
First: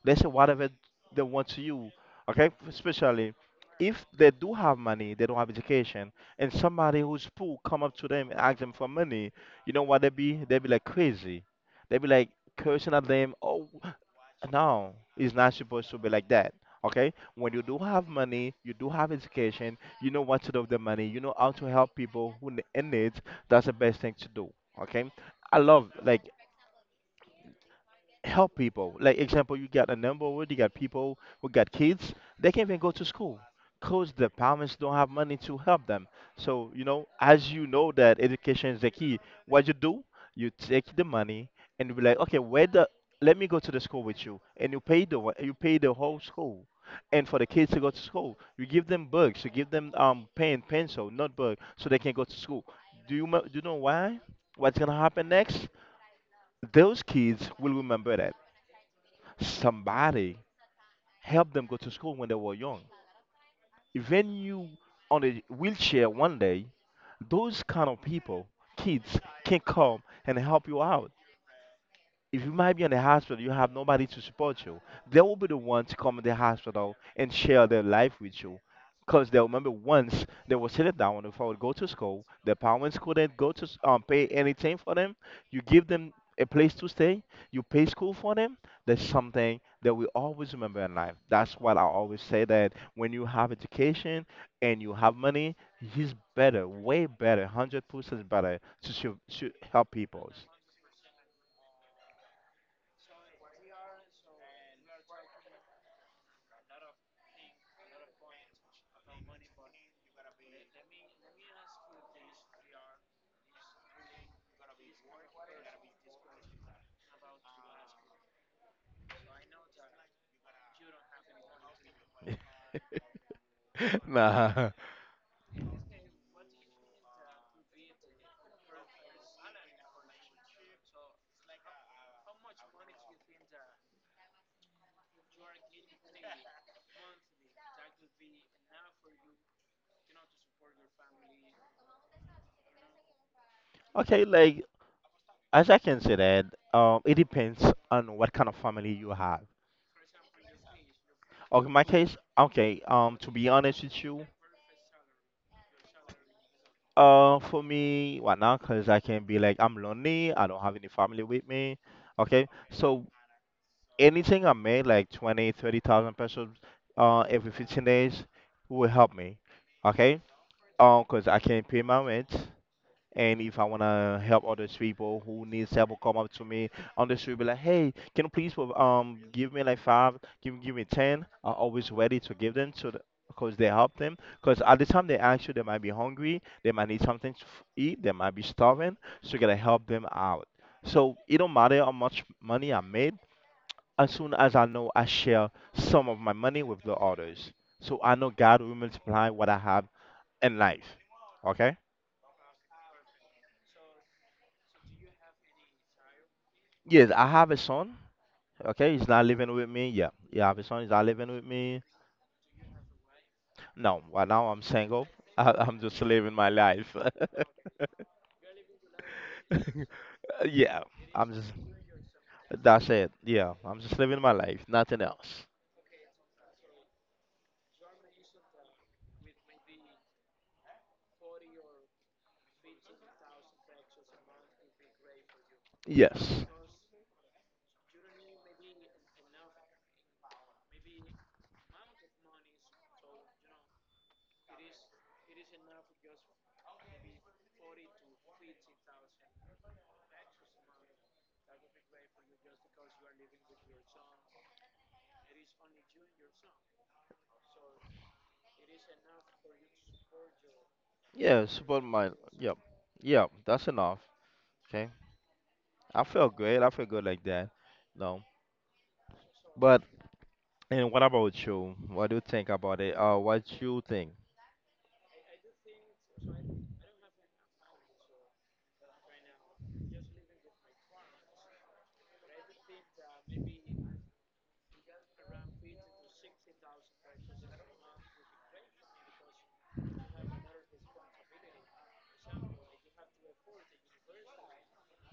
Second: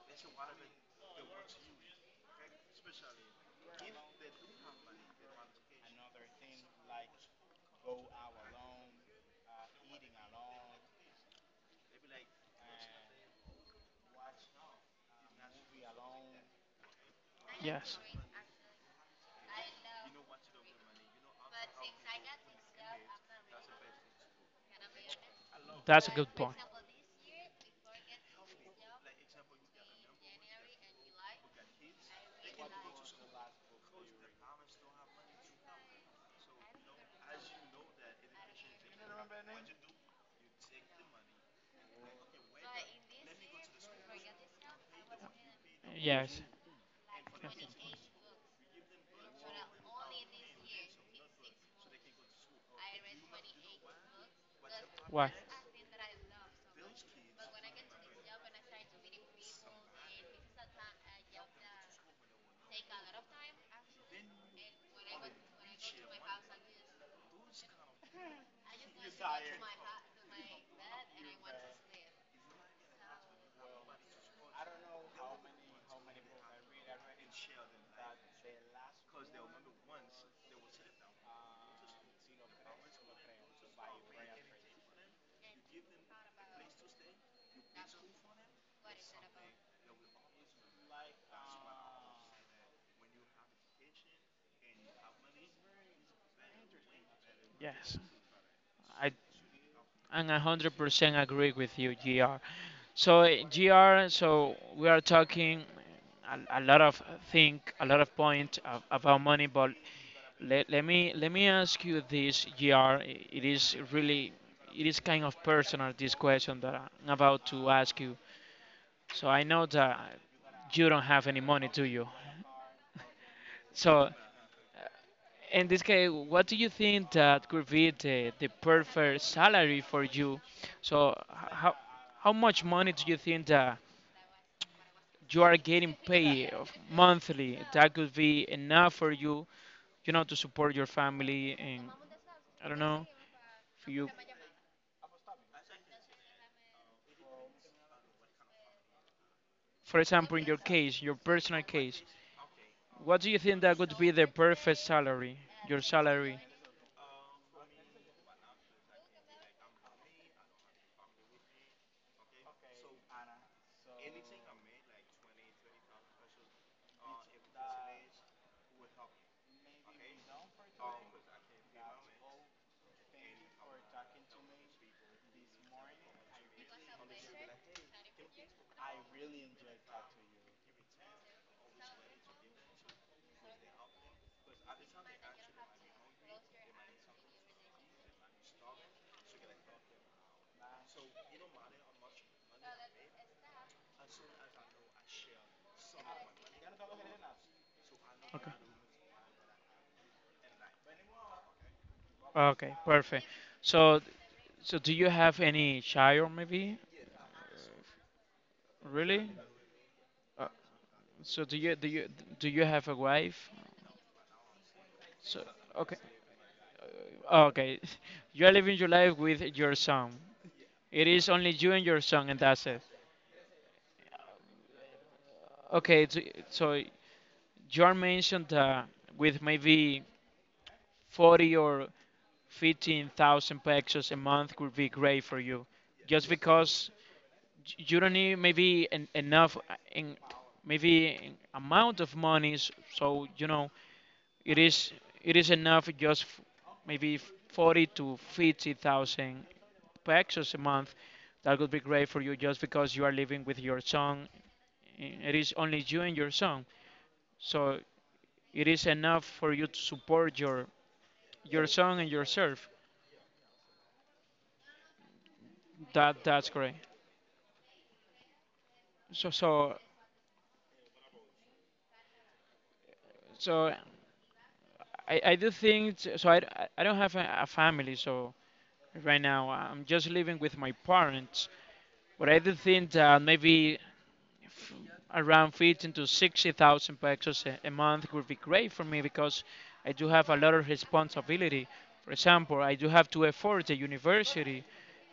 [SPEAKER 2] let's say whatever they want to you. Okay, especially if they do have money they don't have education, and somebody who's poor come up to them and ask them for money, you know what they be like crazy, they be like cursing at them. Oh no, it's not supposed to be like that. Okay, when you do
[SPEAKER 1] Yes.
[SPEAKER 2] have money you do have education, you know what to do with the money, you know how to help people who in need. That's the best thing to do. Okay, I love
[SPEAKER 1] That's a
[SPEAKER 2] like
[SPEAKER 1] good point.
[SPEAKER 2] help people. Like example, you got a number word, you got people who got kids, they can't even go to school. Cause the parents don't have money to help them. So, you know, as you know that education is the key, what you do, you take the money and you be like, okay, where the, let me go to the school with you and you pay the you pay the
[SPEAKER 1] Yes.
[SPEAKER 2] whole
[SPEAKER 1] Yes.
[SPEAKER 2] school. And for the kids to go to school, you give them books, you give them pen, pencil, notebook, so they can go to school. Do you know why? What's gonna happen
[SPEAKER 1] Why?
[SPEAKER 2] next? Those kids will remember that somebody helped them go to school when they were young. Even you on a wheelchair one day, those kind of people, kids, can come and help you out if you might be in the hospital, you have nobody to support you. They will be the one to come in the hospital and share their life with you. Because they remember once they were sitting down if I would go to school, their parents couldn't go to pay anything for them. You give them a place to stay, you pay school for them. That's something that we always remember in life. That's why I always say that when you have education and you have money, it's better, way better,
[SPEAKER 1] Yes,
[SPEAKER 2] 100% better to,
[SPEAKER 1] I
[SPEAKER 2] to help
[SPEAKER 1] and
[SPEAKER 2] people.
[SPEAKER 1] 100% agree with you, Gr. So eh, Gr, so we are talking a lot of think, a lot of point of, about money, but let me ask you this, Jr. It is really it is kind of personal this question that I'm about to ask you. So I know that you don't have any money, do you? So
[SPEAKER 2] Nah.
[SPEAKER 1] in this case, what do you think that could be the perfect salary for you? So how much money do you think that you are getting monthly that could be enough for you, you know, to support your family and I don't know, for you.
[SPEAKER 2] Okay, like as I can say that, it depends on what kind of family you have.
[SPEAKER 1] For example, in your case, your personal
[SPEAKER 2] Okay, my
[SPEAKER 1] case,
[SPEAKER 2] case, okay,
[SPEAKER 1] what do
[SPEAKER 2] to
[SPEAKER 1] you
[SPEAKER 2] be
[SPEAKER 1] think that
[SPEAKER 2] honest
[SPEAKER 1] would
[SPEAKER 2] with
[SPEAKER 1] be the
[SPEAKER 2] you,
[SPEAKER 1] perfect salary? Your salary.
[SPEAKER 2] for me, why not? Because I can be like, I'm lonely, I don't have any family with me. Okay, so anything I made, like 20, 30,000 pesos, every 15 days will help me. Okay, because I can pay my rent, and if I wanna help others people who needs help, will come up to me on the street, be like, "Hey, can you please give me like five, give me ten?" I'm always ready to give them to the, cause they help them. Cause at the time they ask you, they might be hungry, they might need something to eat, they might be starving, so you gotta help them out. So it don't matter how much money I made. As soon as I know I share some of my money with the others, so I know
[SPEAKER 1] Okay.
[SPEAKER 2] God will multiply what I have in life. Okay.
[SPEAKER 1] Okay, perfect. So, so do you have any child, maybe?
[SPEAKER 2] Yes, I have a son. Okay, he's not
[SPEAKER 1] Really?
[SPEAKER 2] living with me. Yeah,
[SPEAKER 1] Uh,
[SPEAKER 2] yeah, this one is not living with
[SPEAKER 1] so
[SPEAKER 2] me.
[SPEAKER 1] do you have a wife?
[SPEAKER 2] No, right now I'm single.
[SPEAKER 1] So
[SPEAKER 2] I'm
[SPEAKER 1] okay,
[SPEAKER 2] just living my life.
[SPEAKER 1] uh, okay, you are living your life with your son.
[SPEAKER 2] Yeah,
[SPEAKER 1] It is
[SPEAKER 2] I'm
[SPEAKER 1] only
[SPEAKER 2] just.
[SPEAKER 1] you and your son, and that's it.
[SPEAKER 2] That's it. Yeah, I'm just living my life. Nothing else.
[SPEAKER 1] Okay, so so you are mentioned with maybe 40 or 15,000 pesos a month would be great for you just
[SPEAKER 2] Yes.
[SPEAKER 1] because you don't need maybe enough in maybe in amount of monies so you know it is it is enough just maybe 40 to 50,000 pesos a month that would be great for you just because you are living with your son. It is only you and your son so it is enough for you to support
[SPEAKER 2] Yes,
[SPEAKER 1] your
[SPEAKER 2] but
[SPEAKER 1] son and
[SPEAKER 2] my. Yep.
[SPEAKER 1] yourself.
[SPEAKER 2] Yep, that's enough. Okay. I
[SPEAKER 1] That
[SPEAKER 2] feel
[SPEAKER 1] that's
[SPEAKER 2] great. I
[SPEAKER 1] great.
[SPEAKER 2] feel good like that. No.
[SPEAKER 1] So so
[SPEAKER 2] But and what about you? What do you think about it? What
[SPEAKER 1] so
[SPEAKER 2] you think?
[SPEAKER 1] I do think t- so I, d- I don't have a family so right now I'm just living with my parents but I do think that maybe f- around 15 to 60,000 pesos a month would be great for me because I do have a lot of responsibility. For example, I do have to afford the university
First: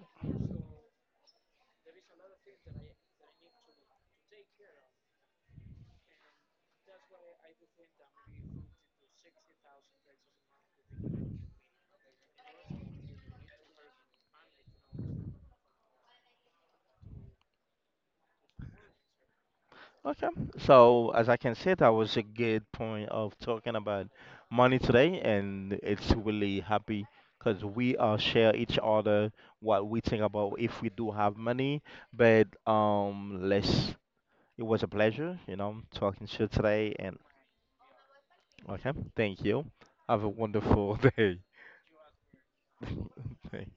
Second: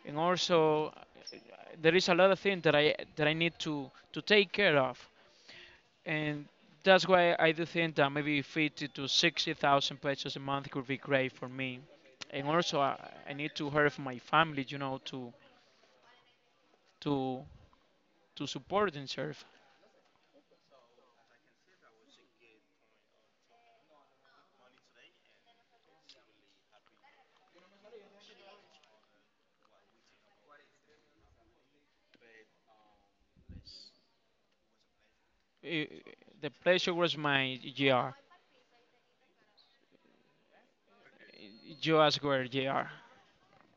[SPEAKER 1] and also there is a lot of things that I need to take care of. And that's why I do think that maybe 50 to 60,000 pesos a month could be great for me. And also, I need to help my family, you know, to to support and serve.
[SPEAKER 2] Okay. So as I can say, that was a good point of talking about money today, and it's really happy because we share each other what we think about if we do have money. But let's. It was a pleasure, you know,
[SPEAKER 1] I-
[SPEAKER 2] talking to you
[SPEAKER 1] The pleasure
[SPEAKER 2] today,
[SPEAKER 1] was
[SPEAKER 2] and
[SPEAKER 1] my GR.
[SPEAKER 2] okay, thank you. Have a wonderful day.
[SPEAKER 1] You ask where GR.
[SPEAKER 2] Thank